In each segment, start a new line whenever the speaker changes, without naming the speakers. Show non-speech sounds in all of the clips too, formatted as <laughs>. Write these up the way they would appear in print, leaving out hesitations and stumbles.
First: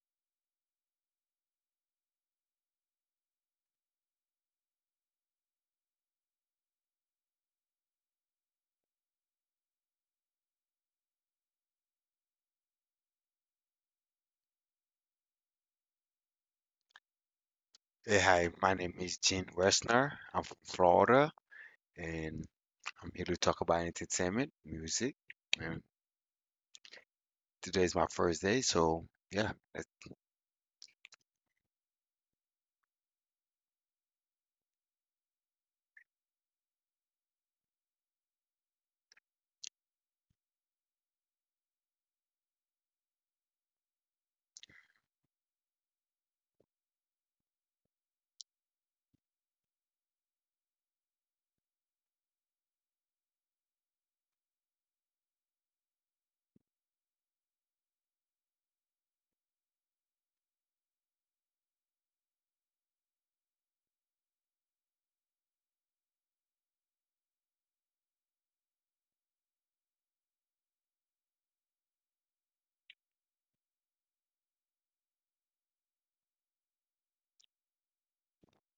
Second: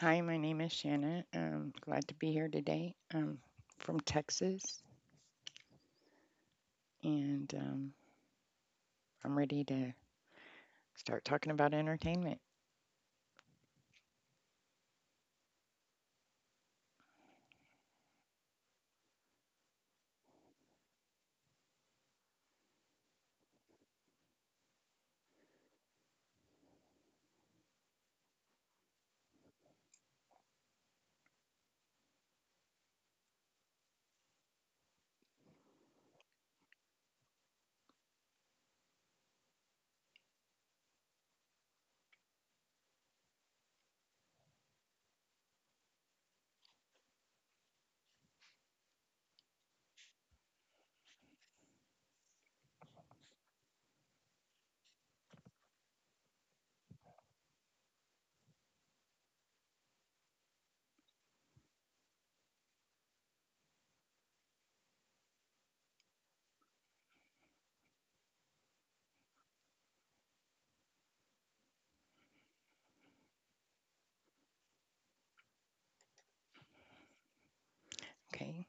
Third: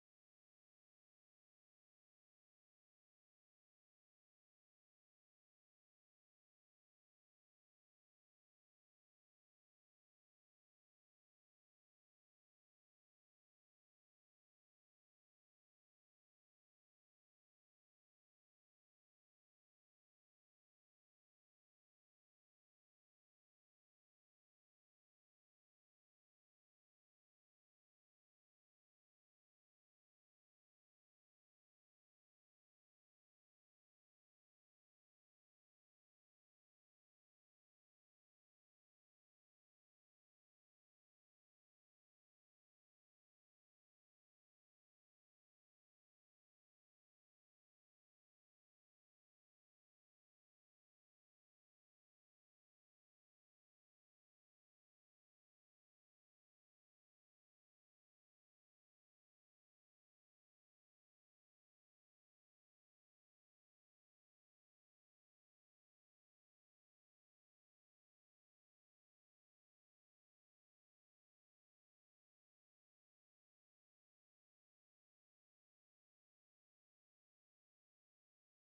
Hi, my name is Shanna. I glad to be here today. I'm from Texas and I'm ready to start talking about entertainment.
Hey, hi, my name is Gene Westner. I'm from Florida and I'm here to talk about entertainment, music. And today's my first day, so yeah.
Okay.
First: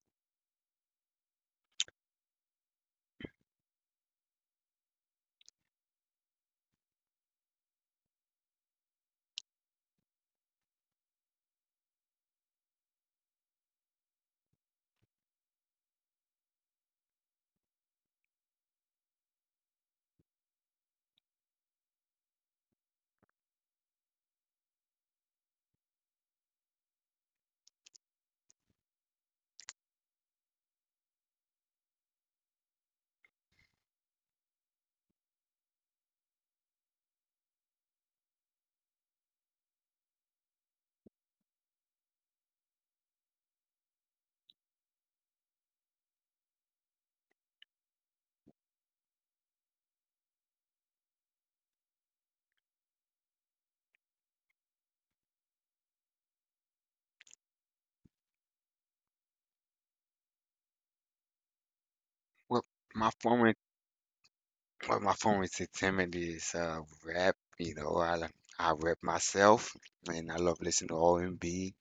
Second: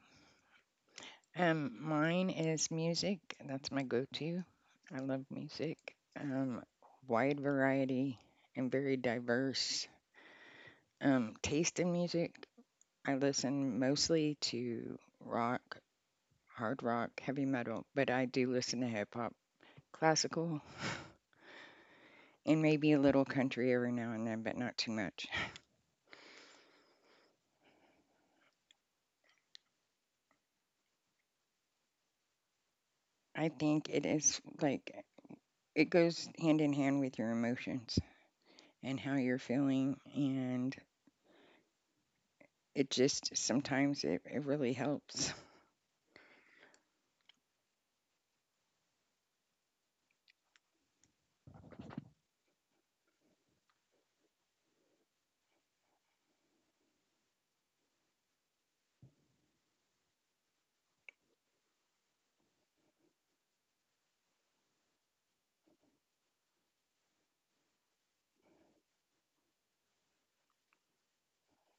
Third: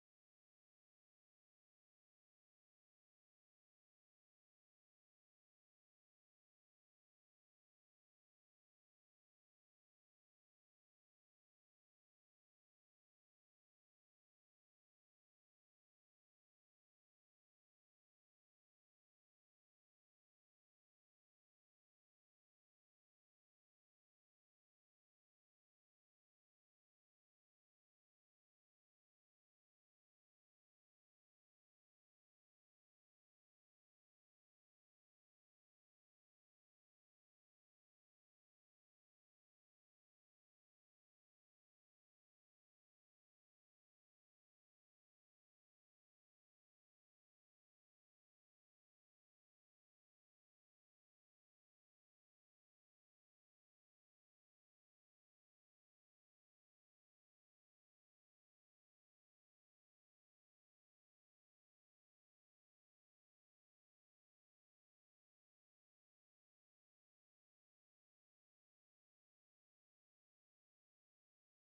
Mine is music. That's my go to. I love music. Um, Wide variety and very diverse taste in music. I listen mostly to rock, hard rock, heavy metal, but I do listen to hip hop, classical, and maybe a little country every now and then, but not too much. I think it is like it goes hand in hand with your emotions and how you're feeling, and it just sometimes it really helps. <laughs>
Well, my form of, my form of entertainment is rap. You know, I rap myself and I love listening to R&B,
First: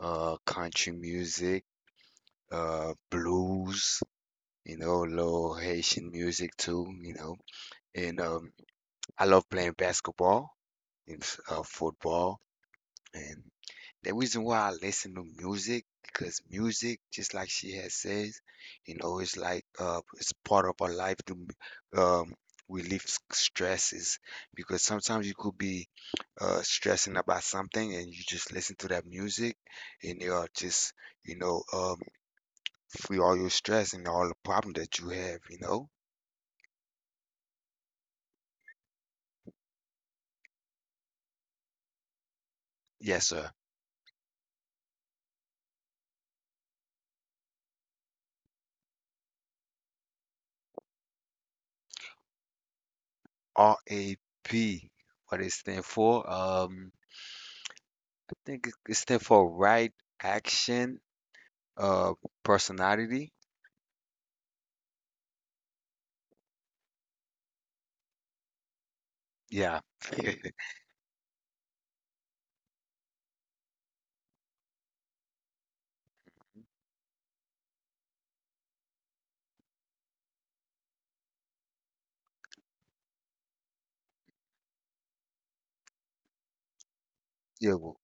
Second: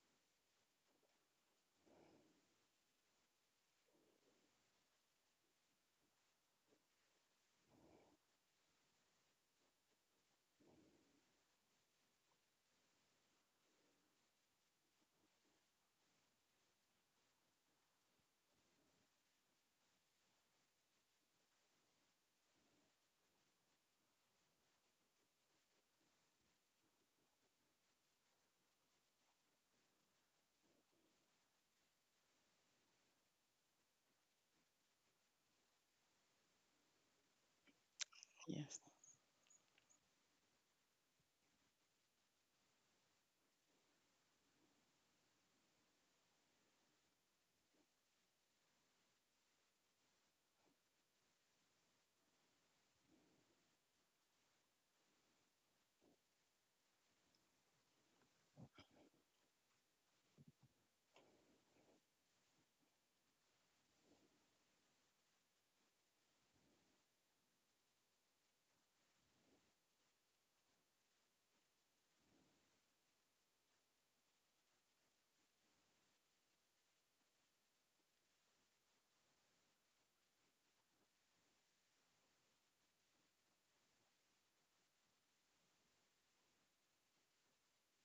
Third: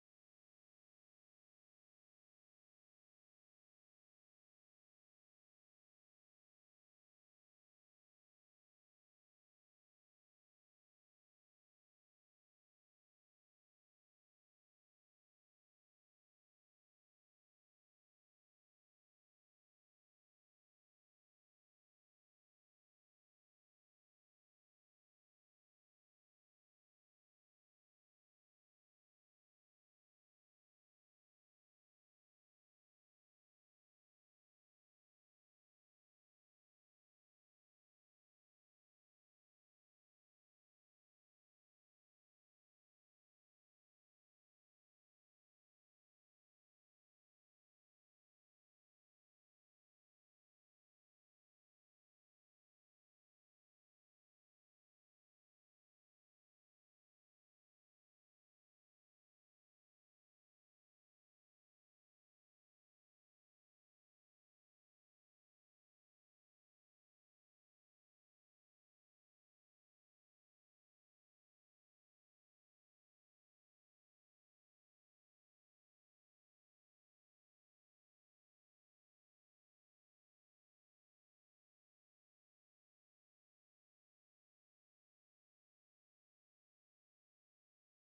country music, blues, you know, little Haitian music too, you know. And I love playing basketball and football. And the reason why I listen to music, because music, just like she has says, you know, it's like it's part of our life to relieve stresses. Because sometimes you could be stressing about something, and you just listen to that music, and you are just, you know, um, free all your stress and all the problem that you have. You know,
Yes.
yes, sir. RAP. What it stand for? I think it stand for right action. Uh, Personality. Yeah. <laughs> Yeah. Well,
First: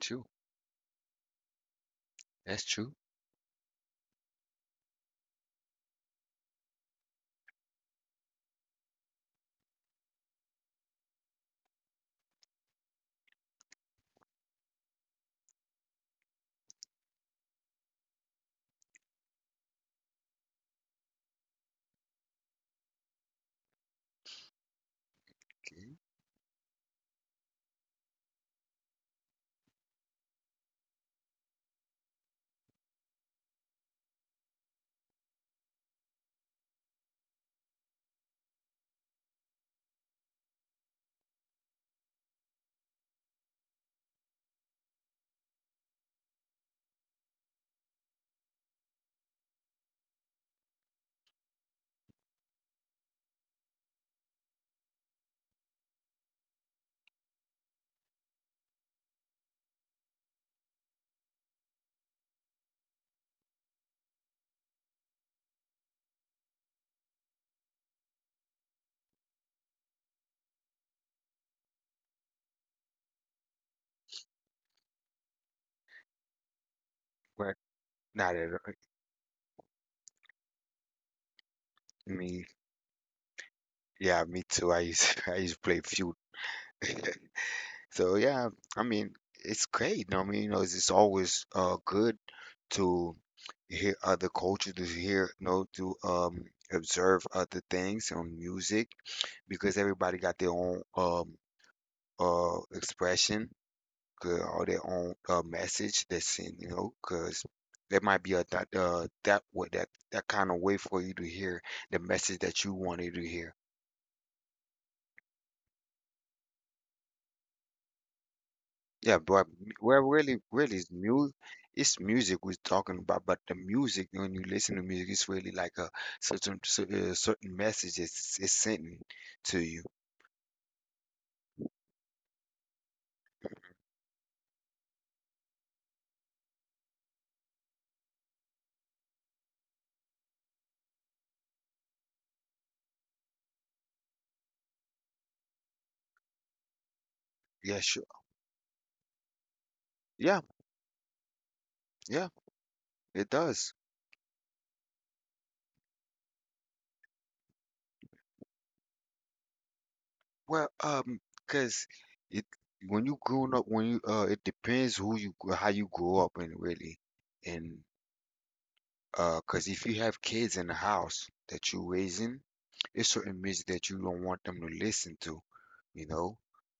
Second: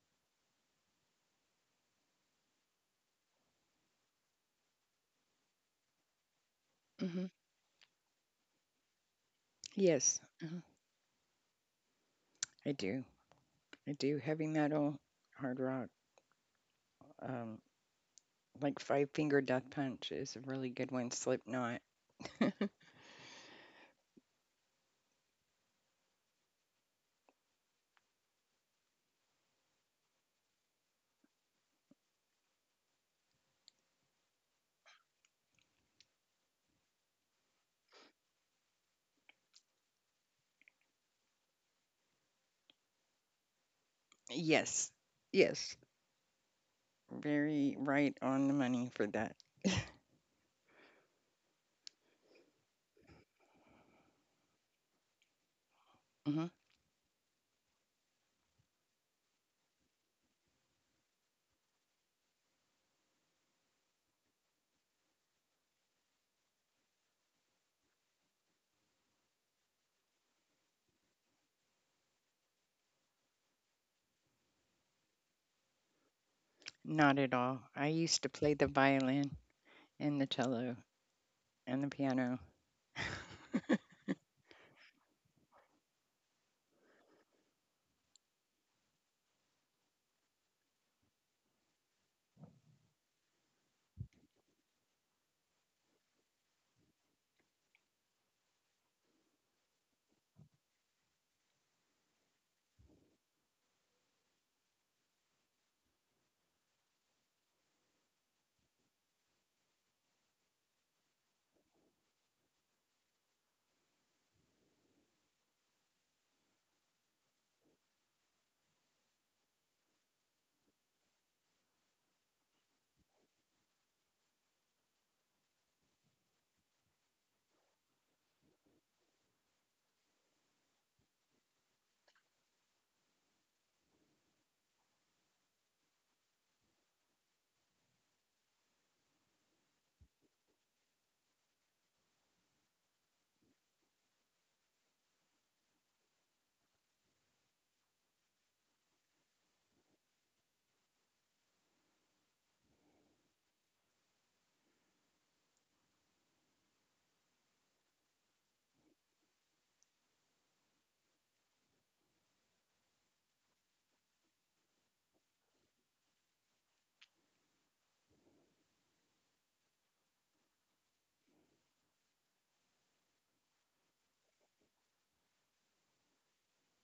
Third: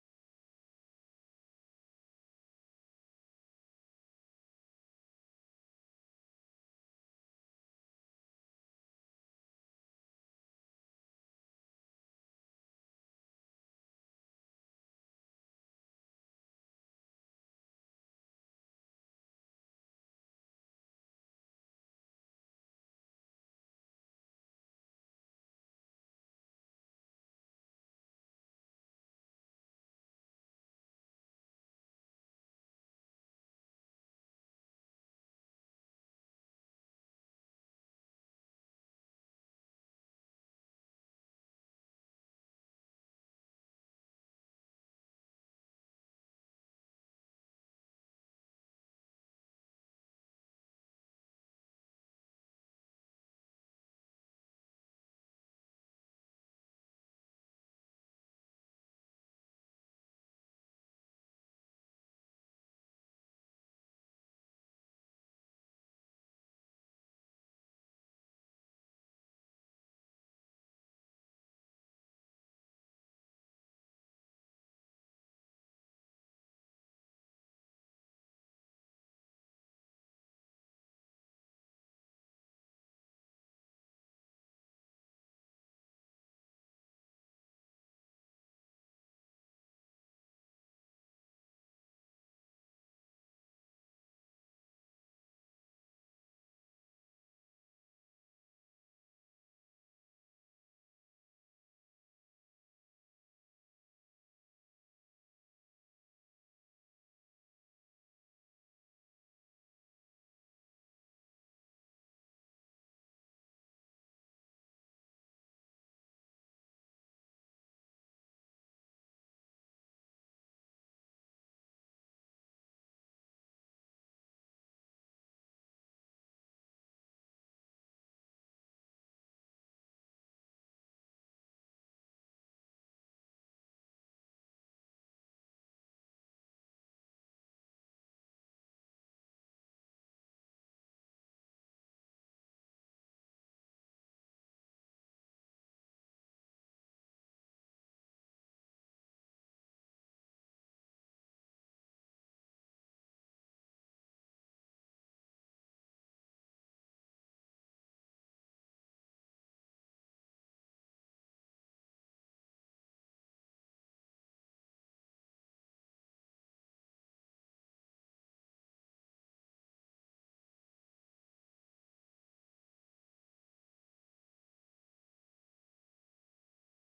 true. That's true.
Hmm. Yes, uh-huh. I do. I do. Heavy metal, hard rock, um, like Five Finger Death Punch is a really good one. Slipknot.
Okay.
Yes. Yes. Very right on the money for that. Hmm. Not at
But
all. I used to
not at
play the
all.
violin. And the cello and the piano.
Me. Yeah. Me too. I used <laughs> I used to play feud. <laughs> So yeah. I mean, it's great. I mean, you know, it's always good to hear other cultures, to hear, you know, to observe other things on music because everybody got their own expression good all their own message they send, you know, because there might be a that that way that that kind of way for you to hear the message that you wanted to hear. Yeah, but well, really, really, it's music. It's music we're talking about, but the music when you listen to music, it's really like a certain certain message it's sending to you. Yeah, sure. Yeah, yeah, it does. Well, cause it when you growing up, when you it depends who you how you grow up and really, and because if you have kids in the house that you're raising, it's certain music that you don't want them to listen to, you know,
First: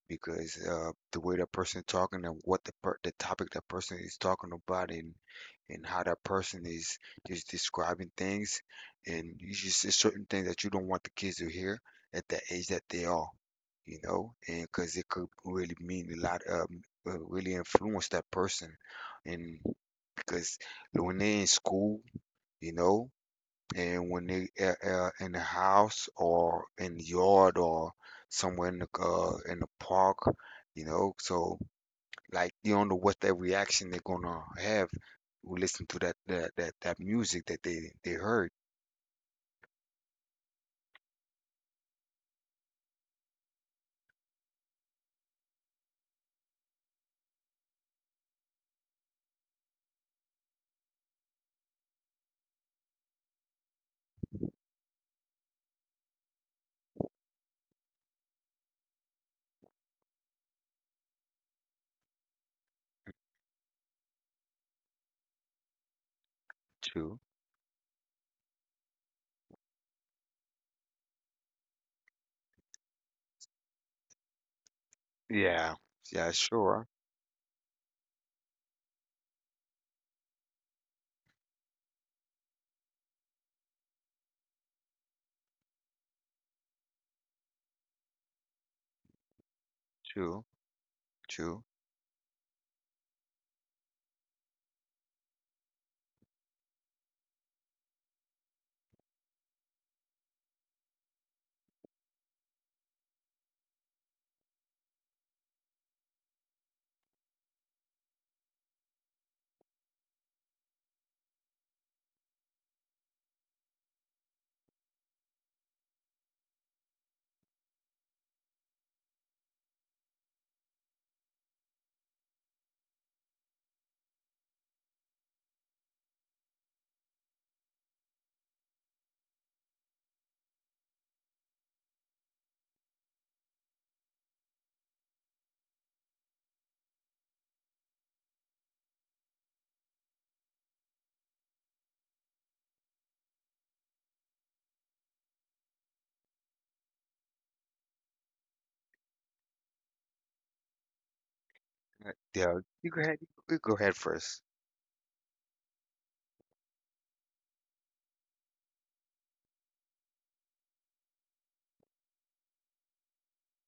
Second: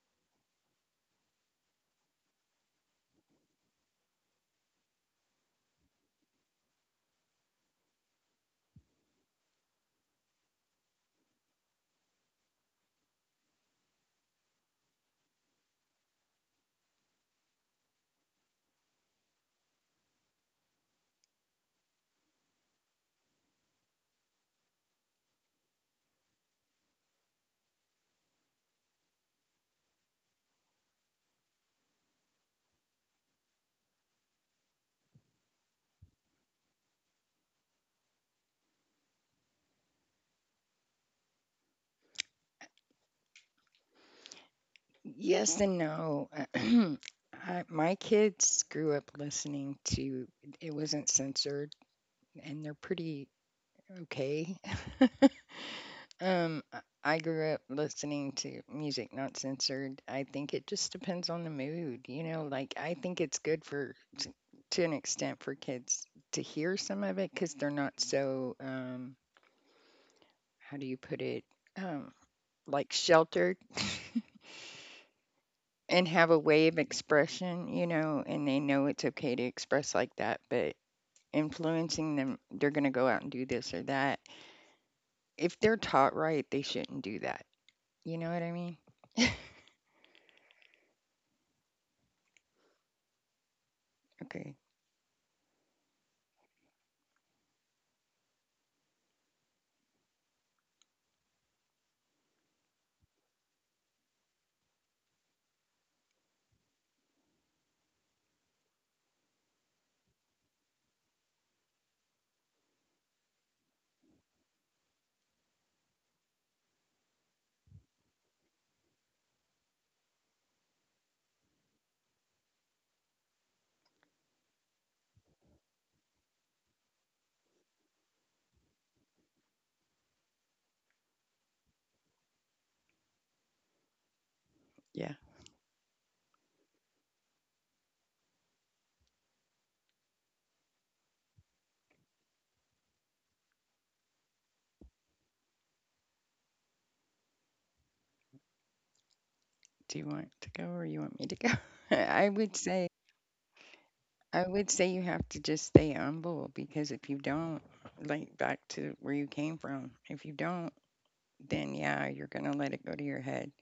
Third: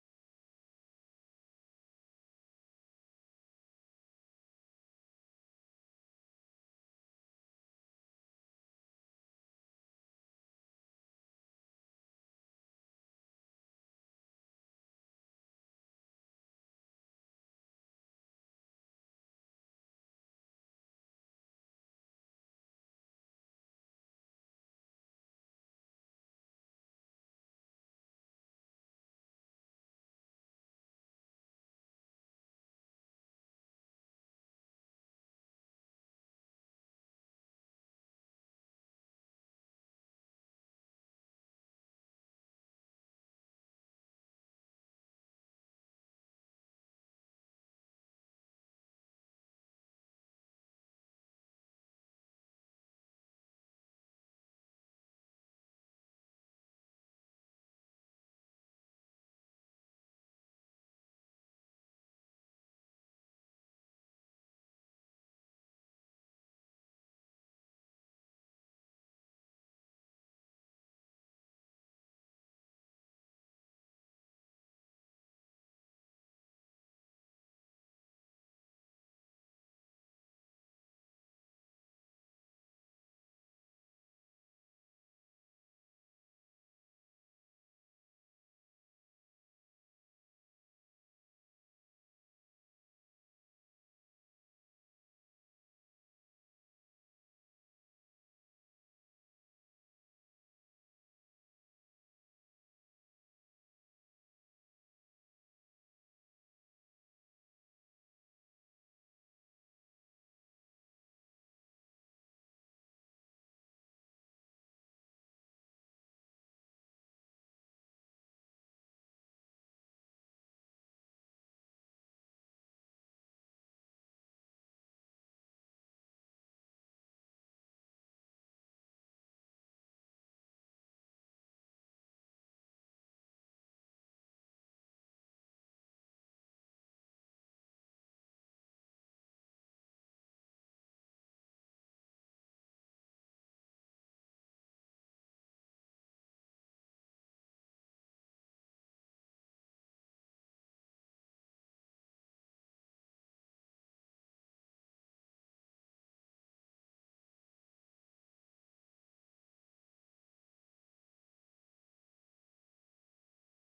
because the way that person talking and what the topic that person is talking about and how that person is describing things, and you just it's certain things that you don't want the kids to hear at the age that they are, you know, and because it could really mean a lot, really influence that person, and because when they're in school you know. And when they in the house or in the yard or somewhere in the park, you know, so like you don't know what that reaction they're gonna have who listen to that music that they heard.
Yes. Mhm. And no. <clears throat> I, my kids grew up listening to it, wasn't censored, and they're pretty okay. <laughs> um I I grew up listening to music not censored. I think it just depends on the mood, you know, like I think it's good for to an extent for kids to hear some
True.
of it cuz they're not so how do you put it? Um like sheltered. <laughs>
Yeah.
And
Yeah.
have a way of
Sure.
expression, you know, and they know it's okay to express like that, but influencing them, they're going to go out and do this or that. If they're taught right, they shouldn't do that. You know what I mean?
True. True.
Okay. Yeah. Do you want to go or you want me to go? <laughs> I
Yeah.
would
You
say
go ahead. You go ahead first.
I would say you have to just stay humble because if you don't, like back to where you came from, if you don't, then yeah, you're going to let it go to your head.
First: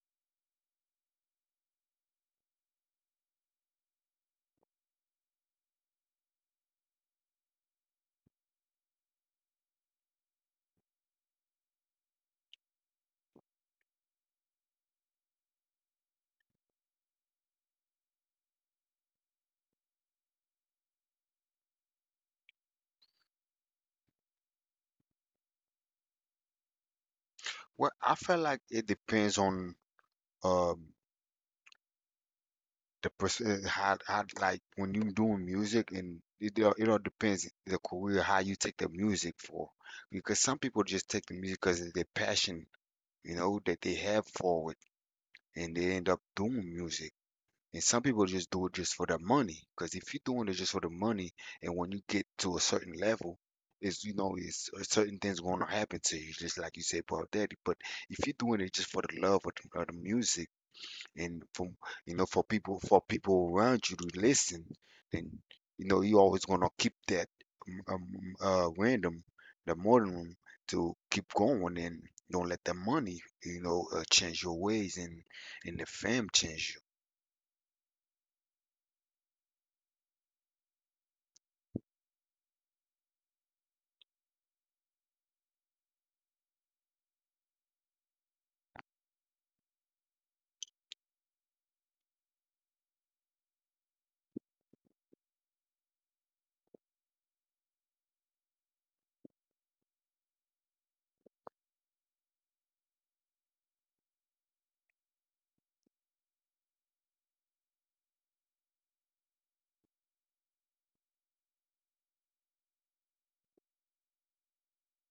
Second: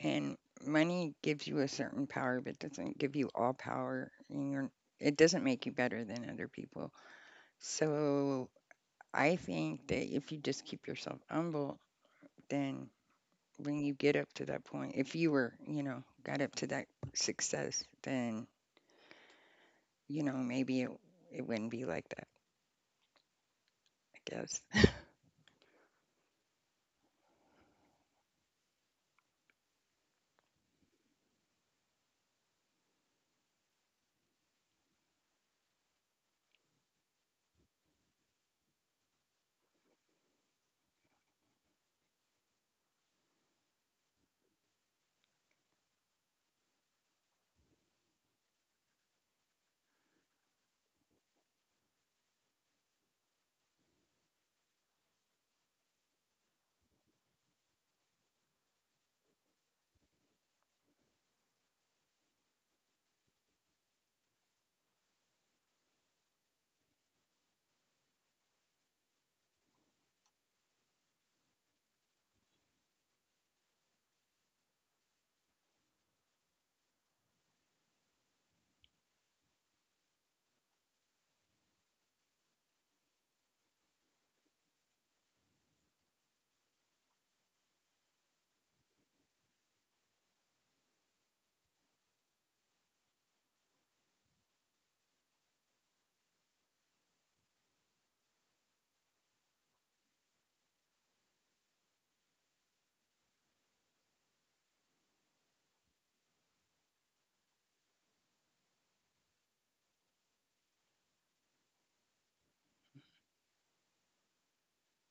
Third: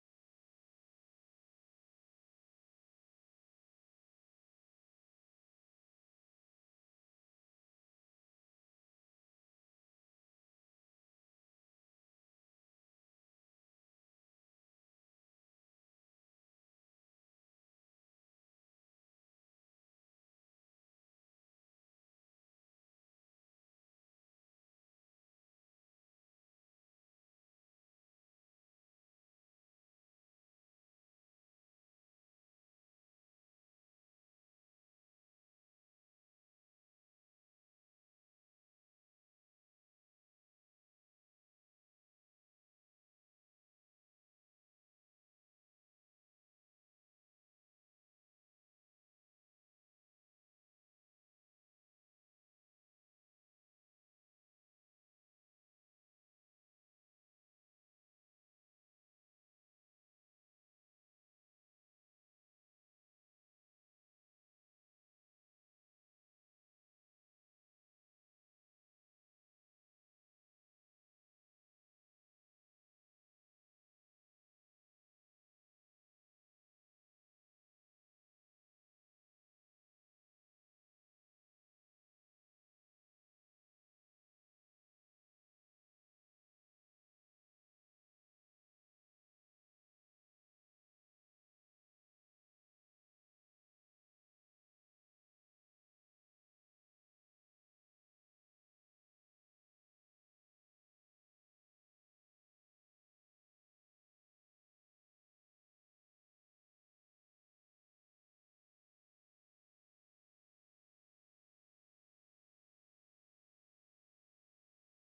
And money gives you a certain power, but doesn't give you all power. And it doesn't make you better than other people. So I think that if you just keep yourself humble, then when you get up to that point, if you were, you know, got up to that success, then, you know, maybe it wouldn't be like that, I guess.
Well, I feel like it depends on um the person how like when you doing music and it all depends the career how you take the music for because some people just take the music because of their passion you know that they have for it and they end up doing music and some people just do it just for the money because if you're doing it just for the money and when you get to a certain level is you know is certain things going to happen to you just like you said about daddy but if you're doing it just for the love of the music and from you know for people around you to listen then you know you always gonna keep that um, random the modern to keep going and don't let the money you know change your ways and the fam change you.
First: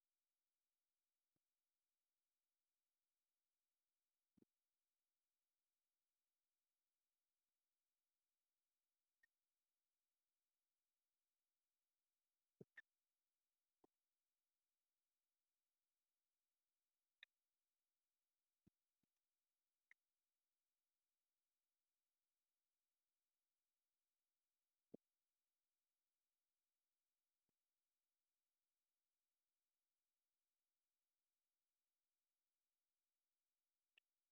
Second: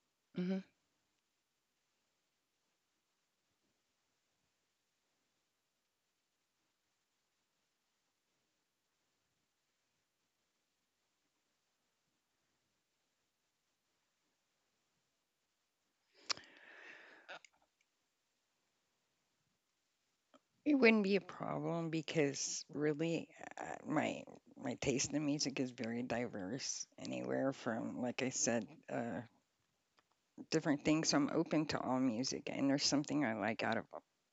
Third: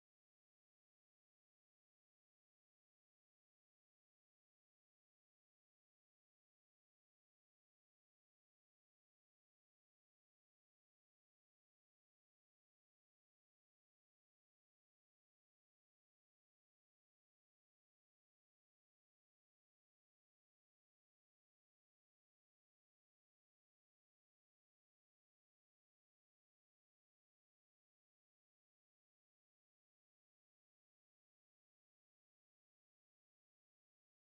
<laughs> Hmm. It wouldn't be a problem because really, uh, my my taste in music is very diverse. Anywhere from, like I said, uh, different things. So I'm open to all music, and there's something I like out of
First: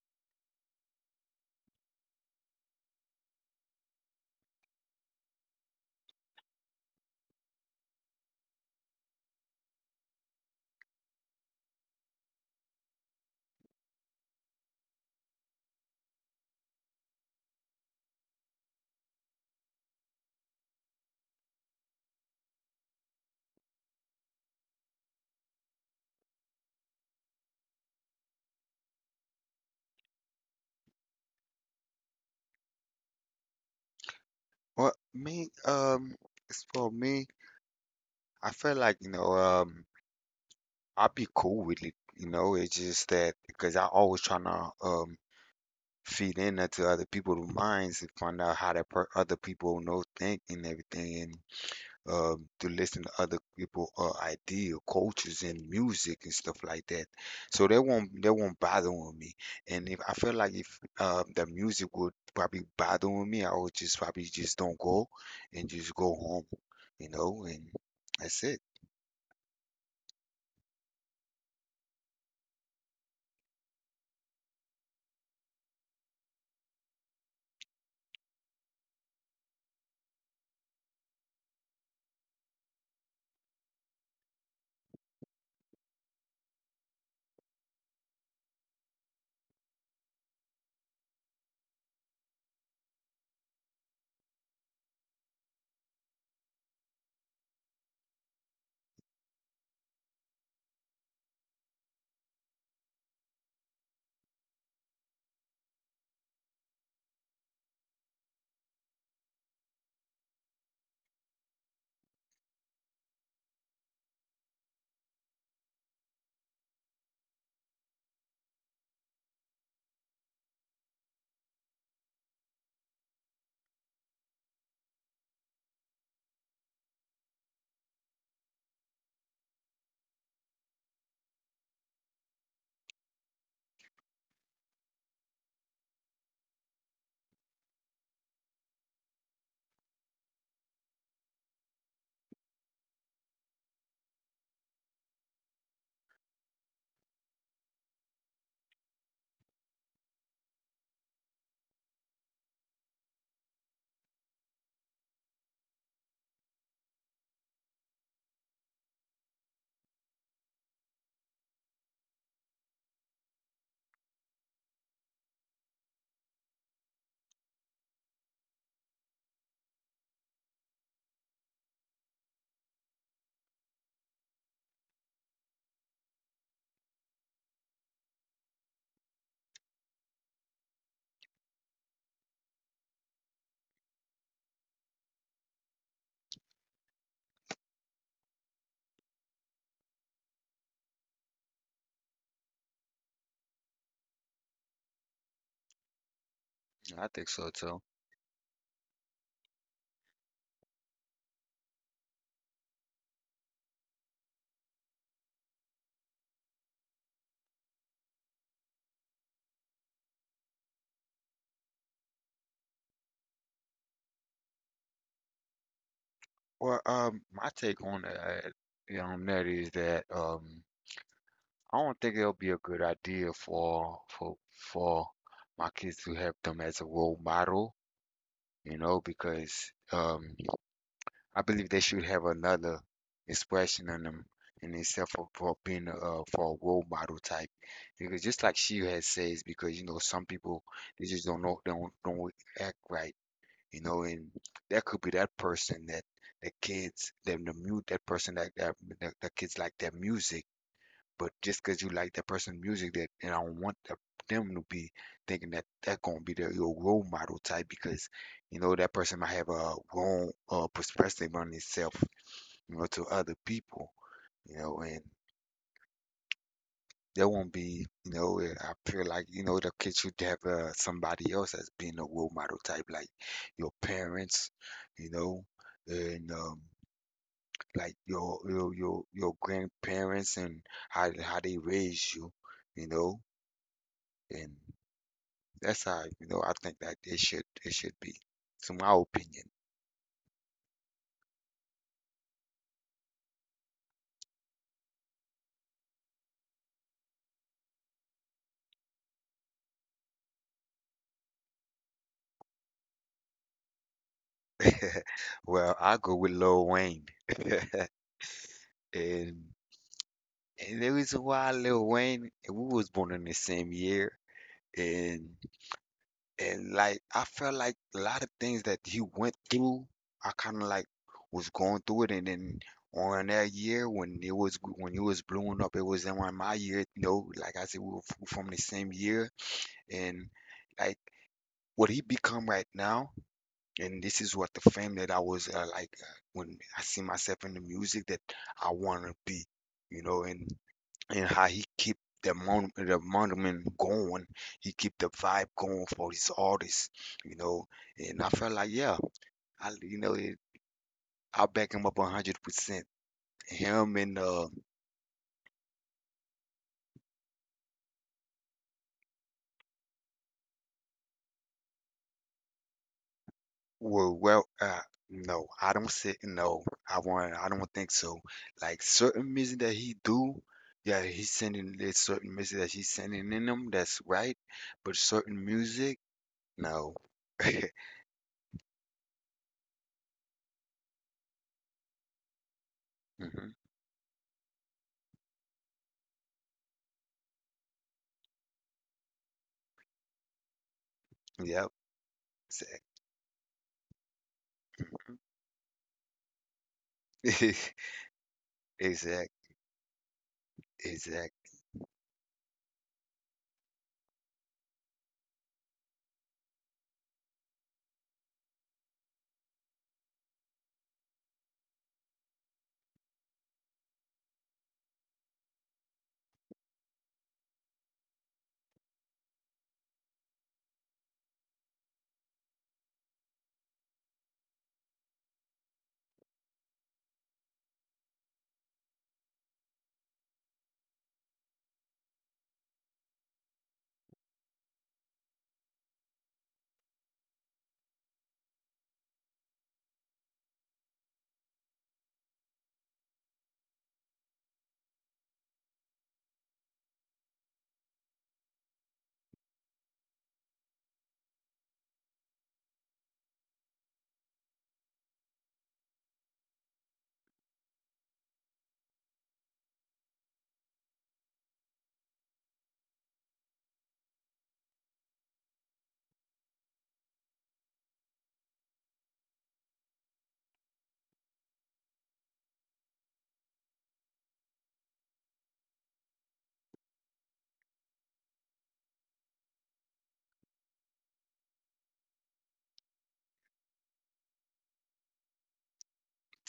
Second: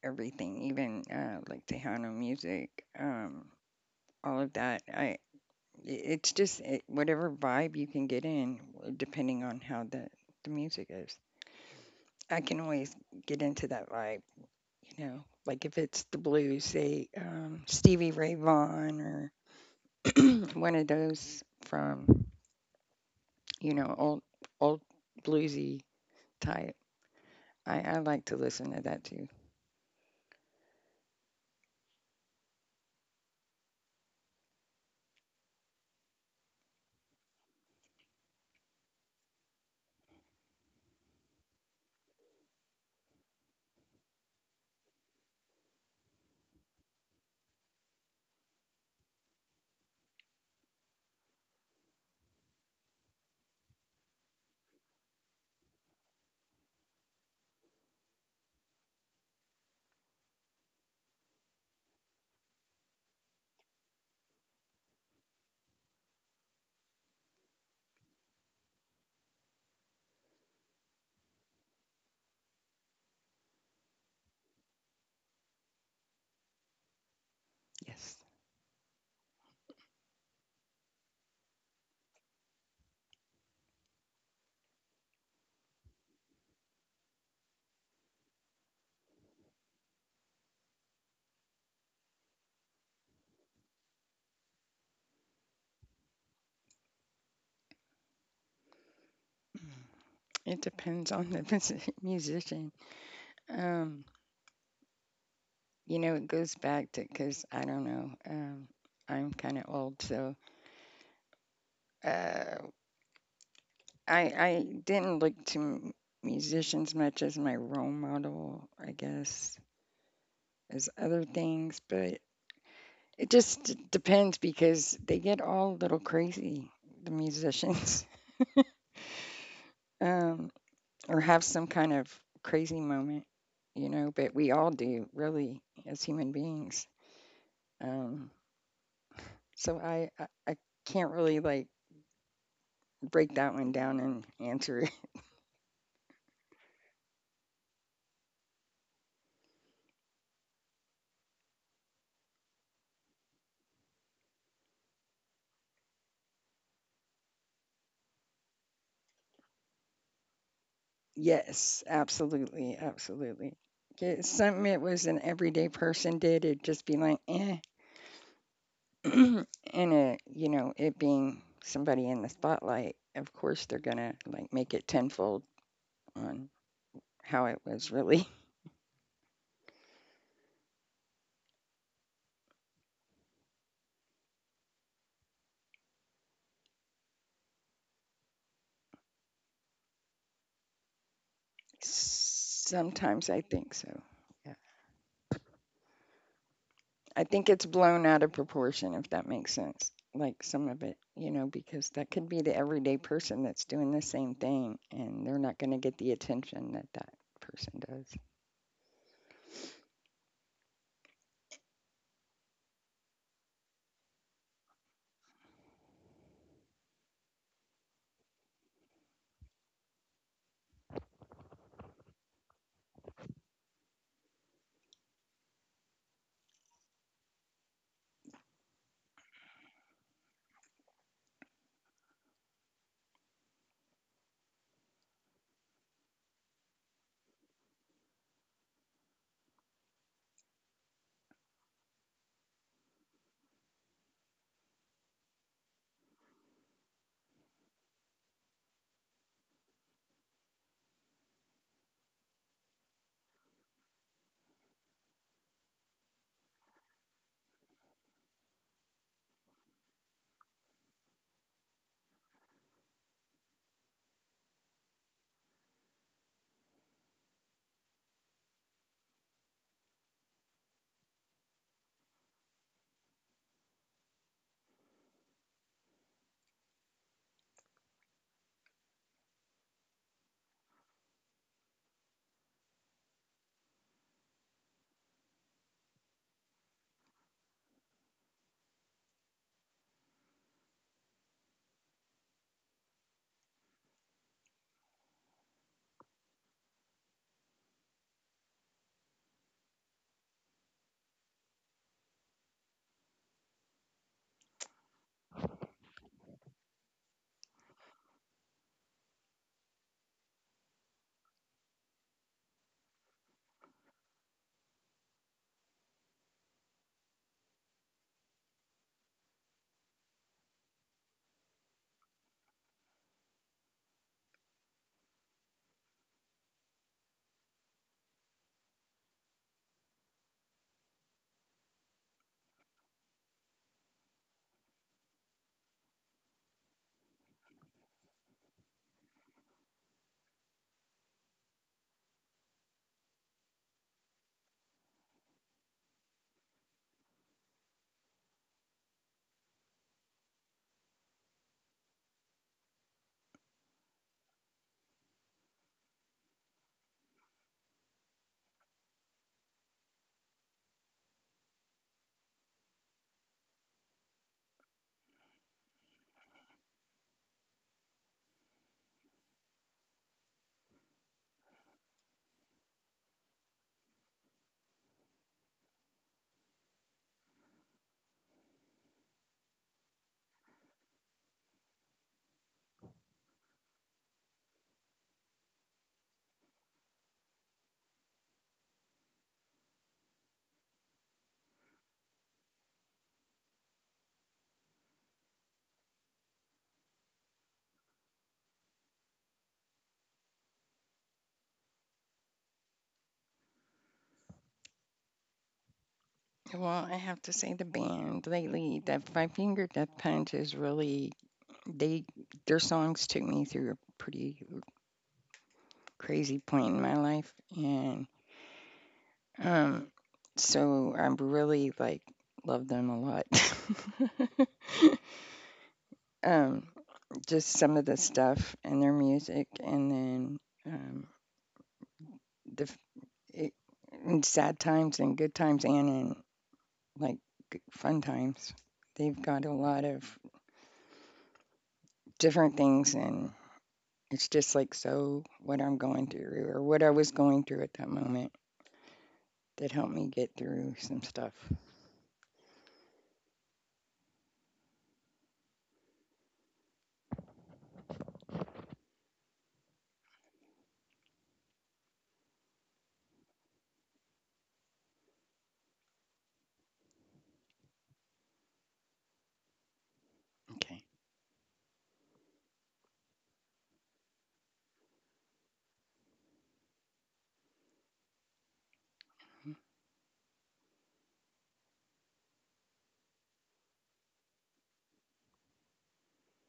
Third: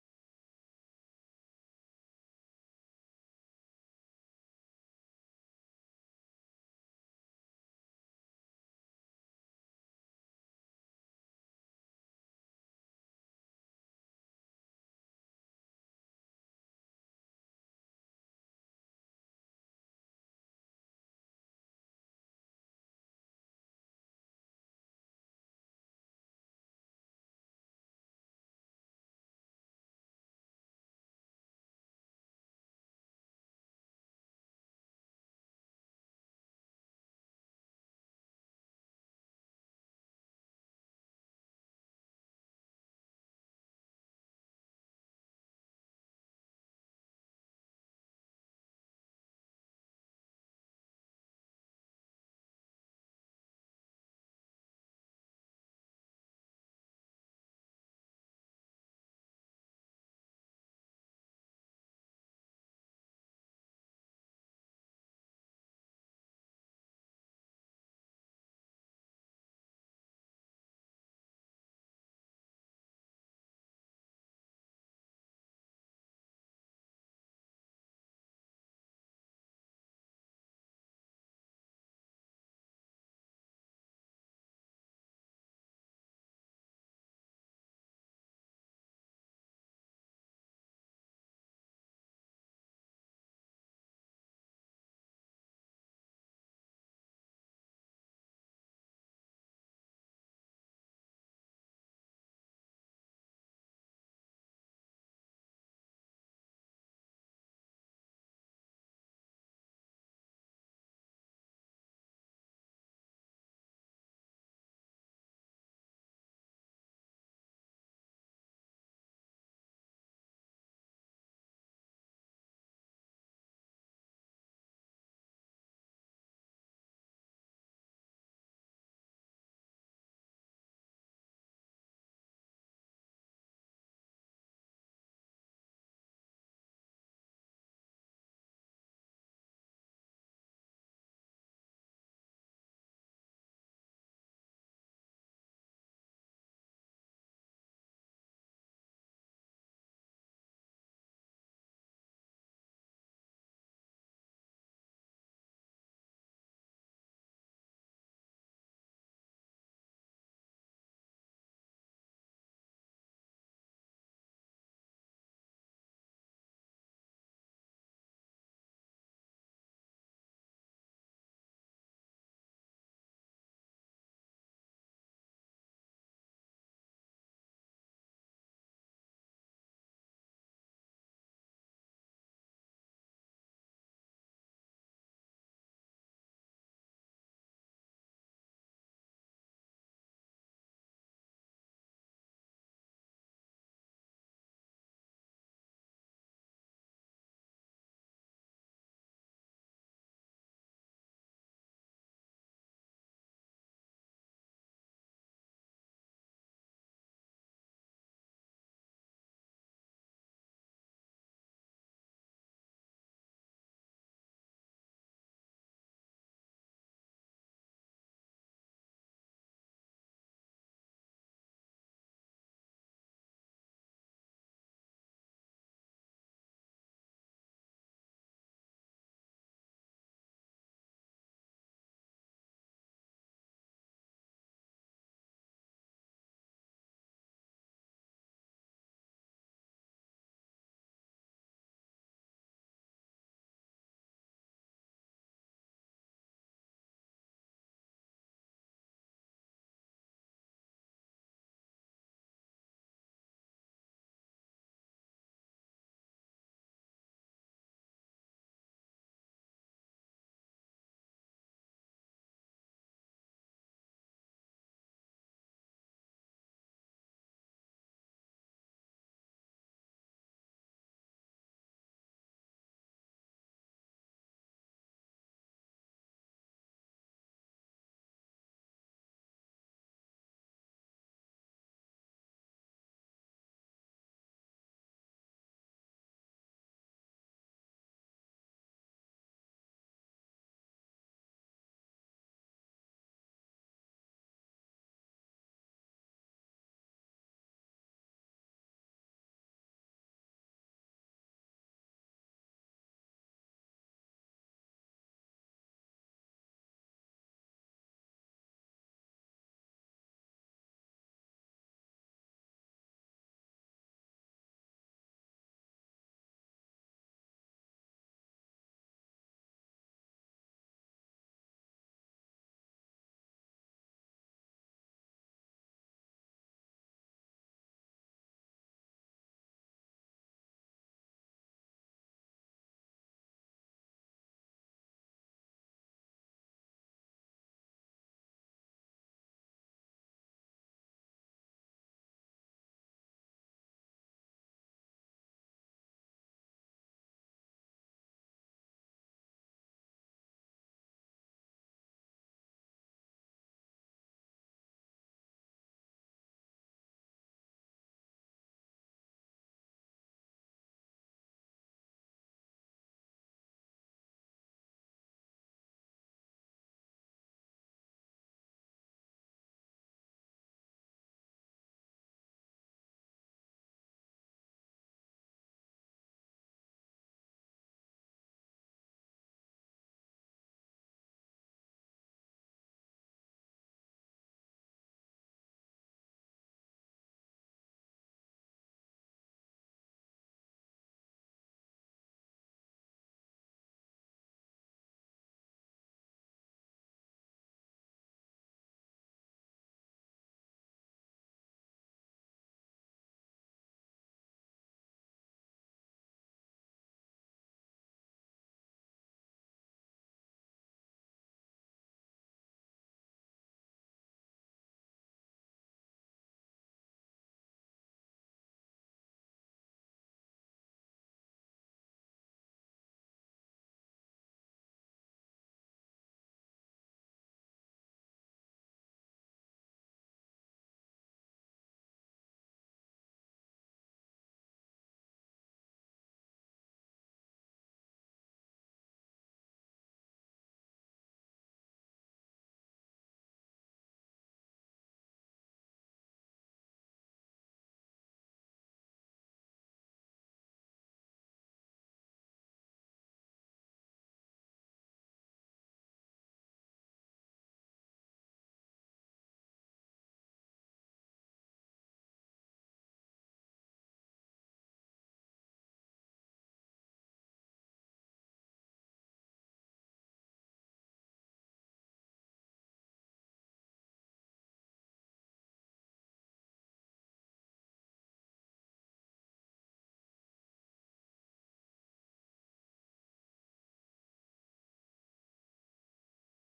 everything, even like Tejano music, um, all of that. I It's just whatever vibe you can get in, depending on how the music is. I can always get into that vibe, you know. Like if it's the blues, say Stevie Ray Vaughan or one of those from you know old old bluesy type. I like to listen to that too.
Well, me, it's for me, I feel like, you know, I'll be cool with it, you know, it's just that because I always trying to feed in into other people's minds and find out how that per other people know think and everything and to listen to other people idea, cultures and music and stuff like that. So they won't bother with me. And if I feel like if the music would probably bother with me, I would just probably just don't go and just go home, you know, and that's it.
Yes. It depends on the <laughs> musician. Um, you know, it goes back to because I don't know. I'm kind of old, so uh, I didn't look to musicians much as my role model, I guess, as other things. But it just depends because they get all a little crazy, the musicians, <laughs> um, or have some kind of crazy moment, you know. But we all do, really, as human beings. Um, So I can't really like break that one down and answer it. <laughs> Yes, absolutely, absolutely. 'Kay, Something it was an everyday person did, it'd just be like, eh, <clears throat> and it, you know, it being somebody in the spotlight, of course they're gonna like make it tenfold on how it was really. <laughs> Sometimes I think so.
I
I
think
think
so
it's
too.
blown out of proportion, if that makes sense. Like some of it, you know, because that could be the everyday person that's doing the same thing and they're not going to get the attention that that person does.
Well, my take on that is that I don't think it'll be a good idea for my kids to have them as a role model, you know, because I believe they should have another expression on them in itself for being for a role model type. Because just like she has says, because you know some people they just don't know don't act right, you know, and that could be that person that the kids them the mute that person that the kids like their music, but just because you like that person's music, that and I don't want them to be thinking that that's gonna be their your role model type because you know that person might have a wrong perspective on itself, you know, to other people, you know, and there won't be, you know, I feel like you know the kids should have somebody else as being a role model type, like your parents, you know, and like your grandparents and how they raised you, you know. And that's how, you know, I think that it should be, to my opinion. <laughs> Well, I go with Lil Wayne. <laughs> And and the reason why Lil Wayne, and we was born in the same year, and and like I felt like a lot of things that he went through, I kind of like was going through it, and then on that year when it was when he was blowing up, it was in one of my year. You know, like I said, we were from the same year, and like what he become right now. And this is what the fame that I was like when I see myself in the music that I want to be, you know, and how he keep the monument going, he keep the vibe going for his artists, you know, and I felt like yeah, I you know it, I back him up 100%. Him and well, no, I don't say no. I don't think so. Like certain music that he do, yeah, he's sending there's certain music that he's sending in him. That's right. But certain music, no. <laughs> Hmm. Yep. Exact. <laughs> Exact. Exact.
Well, I have to say the band lately, that Five Finger Death Punch is really, they, their songs took me through a pretty crazy point in my life. And um, so I'm really like, love them a lot. <laughs> um, just some of the stuff and their music, and then um, the f- it, in sad times and good times, and in like fun times, they've got a lot of different things, and it's just like so what I'm going through or what I was going through at that moment that helped me get through some stuff. Okay,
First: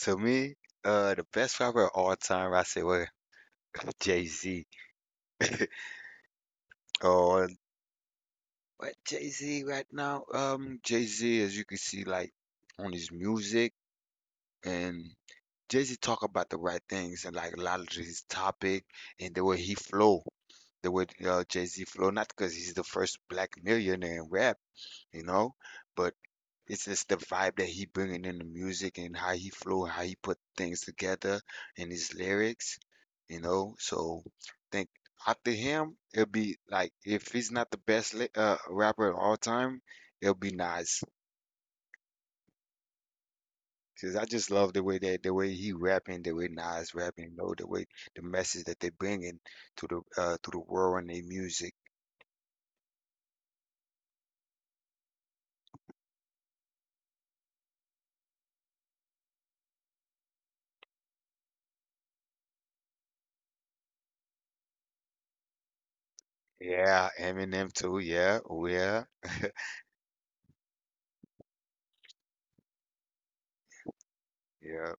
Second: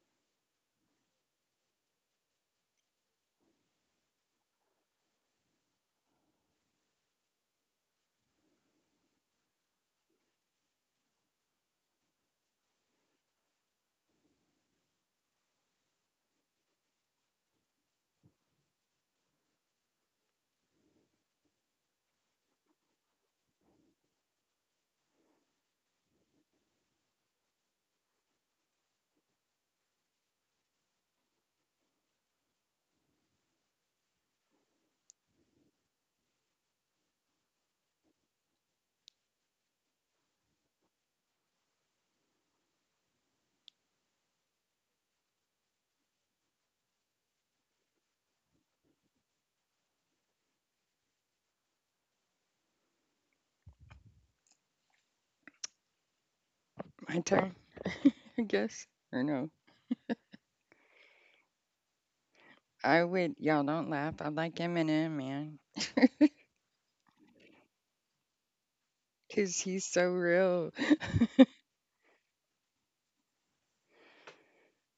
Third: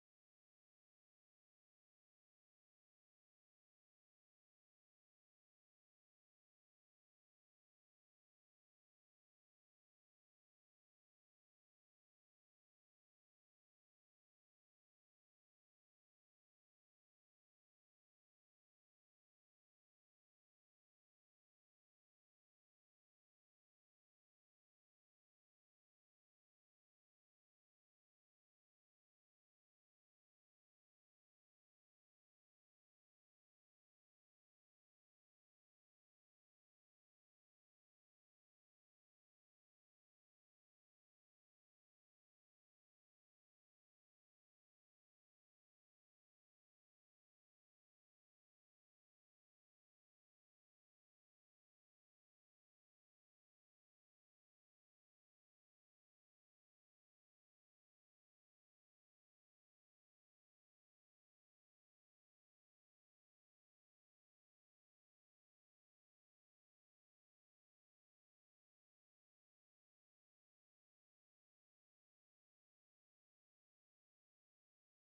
To me, the best rapper of all time, I say, well, <laughs> Jay-Z. Oh, <laughs> but Jay-Z right now, Jay-Z, as you can see, like on his music and Jay-Z talk about the right things and like a lot of his topic and the way he flow, the way Jay-Z flow, not because he's the first black millionaire in rap, you know, but it's just the vibe that he bringing in the music and how he flow, how he put things together in his lyrics, you know. So think after him, it'll be like if he's not the best rapper of all time, it'll be Nas. Cause I just love the way he rapping, the way Nas rapping, you know, the way the message that they bringing to the world and their music.
my turn, <laughs> I guess, or no? I would Y'all don't laugh. I like Eminem, man,
Yeah, Eminem too. Yeah, oh yeah,
cause he's so real.
yeah.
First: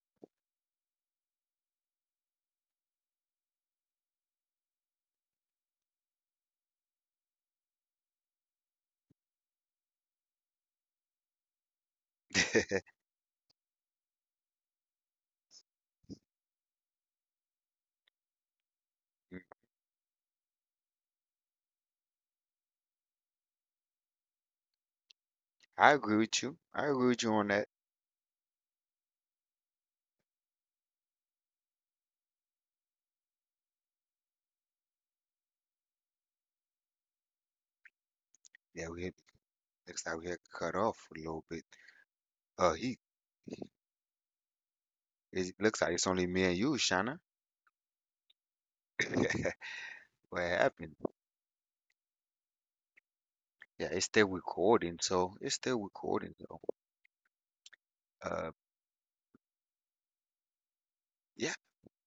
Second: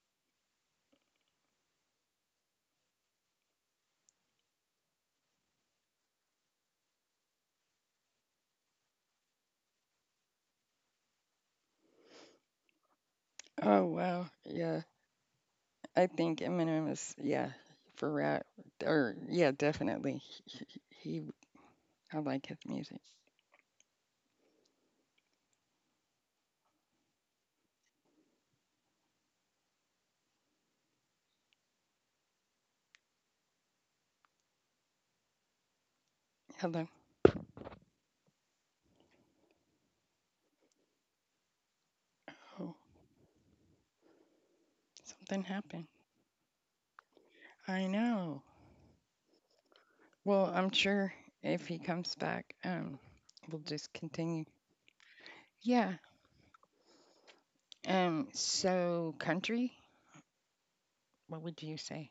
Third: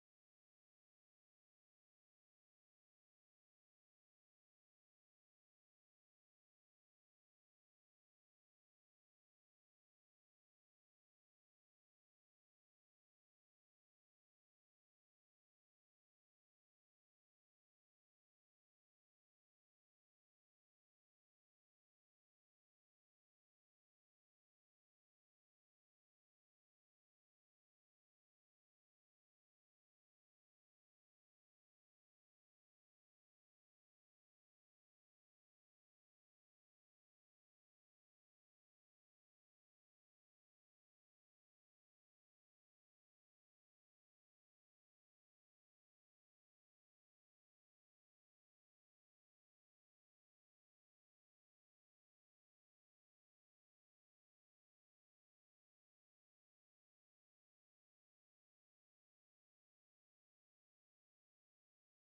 <laughs>
Oh wow, yeah. I think Eminem is yeah for rap or
Mm,
yeah definitely he. I like his music.
I agree with you. I agree with you on that.
Hello,
Yeah, looks like we had cut off a little bit.
oh,
He
something
It looks
happened.
like it's only me and you, Shana.
I know.
<laughs> What
Well, I'm
happened?
sure if he comes back, we'll
Yeah,
just
it's still
continue.
recording, so it's still
Yeah.
recording though. Uh,
So country, what
yeah.
would you say?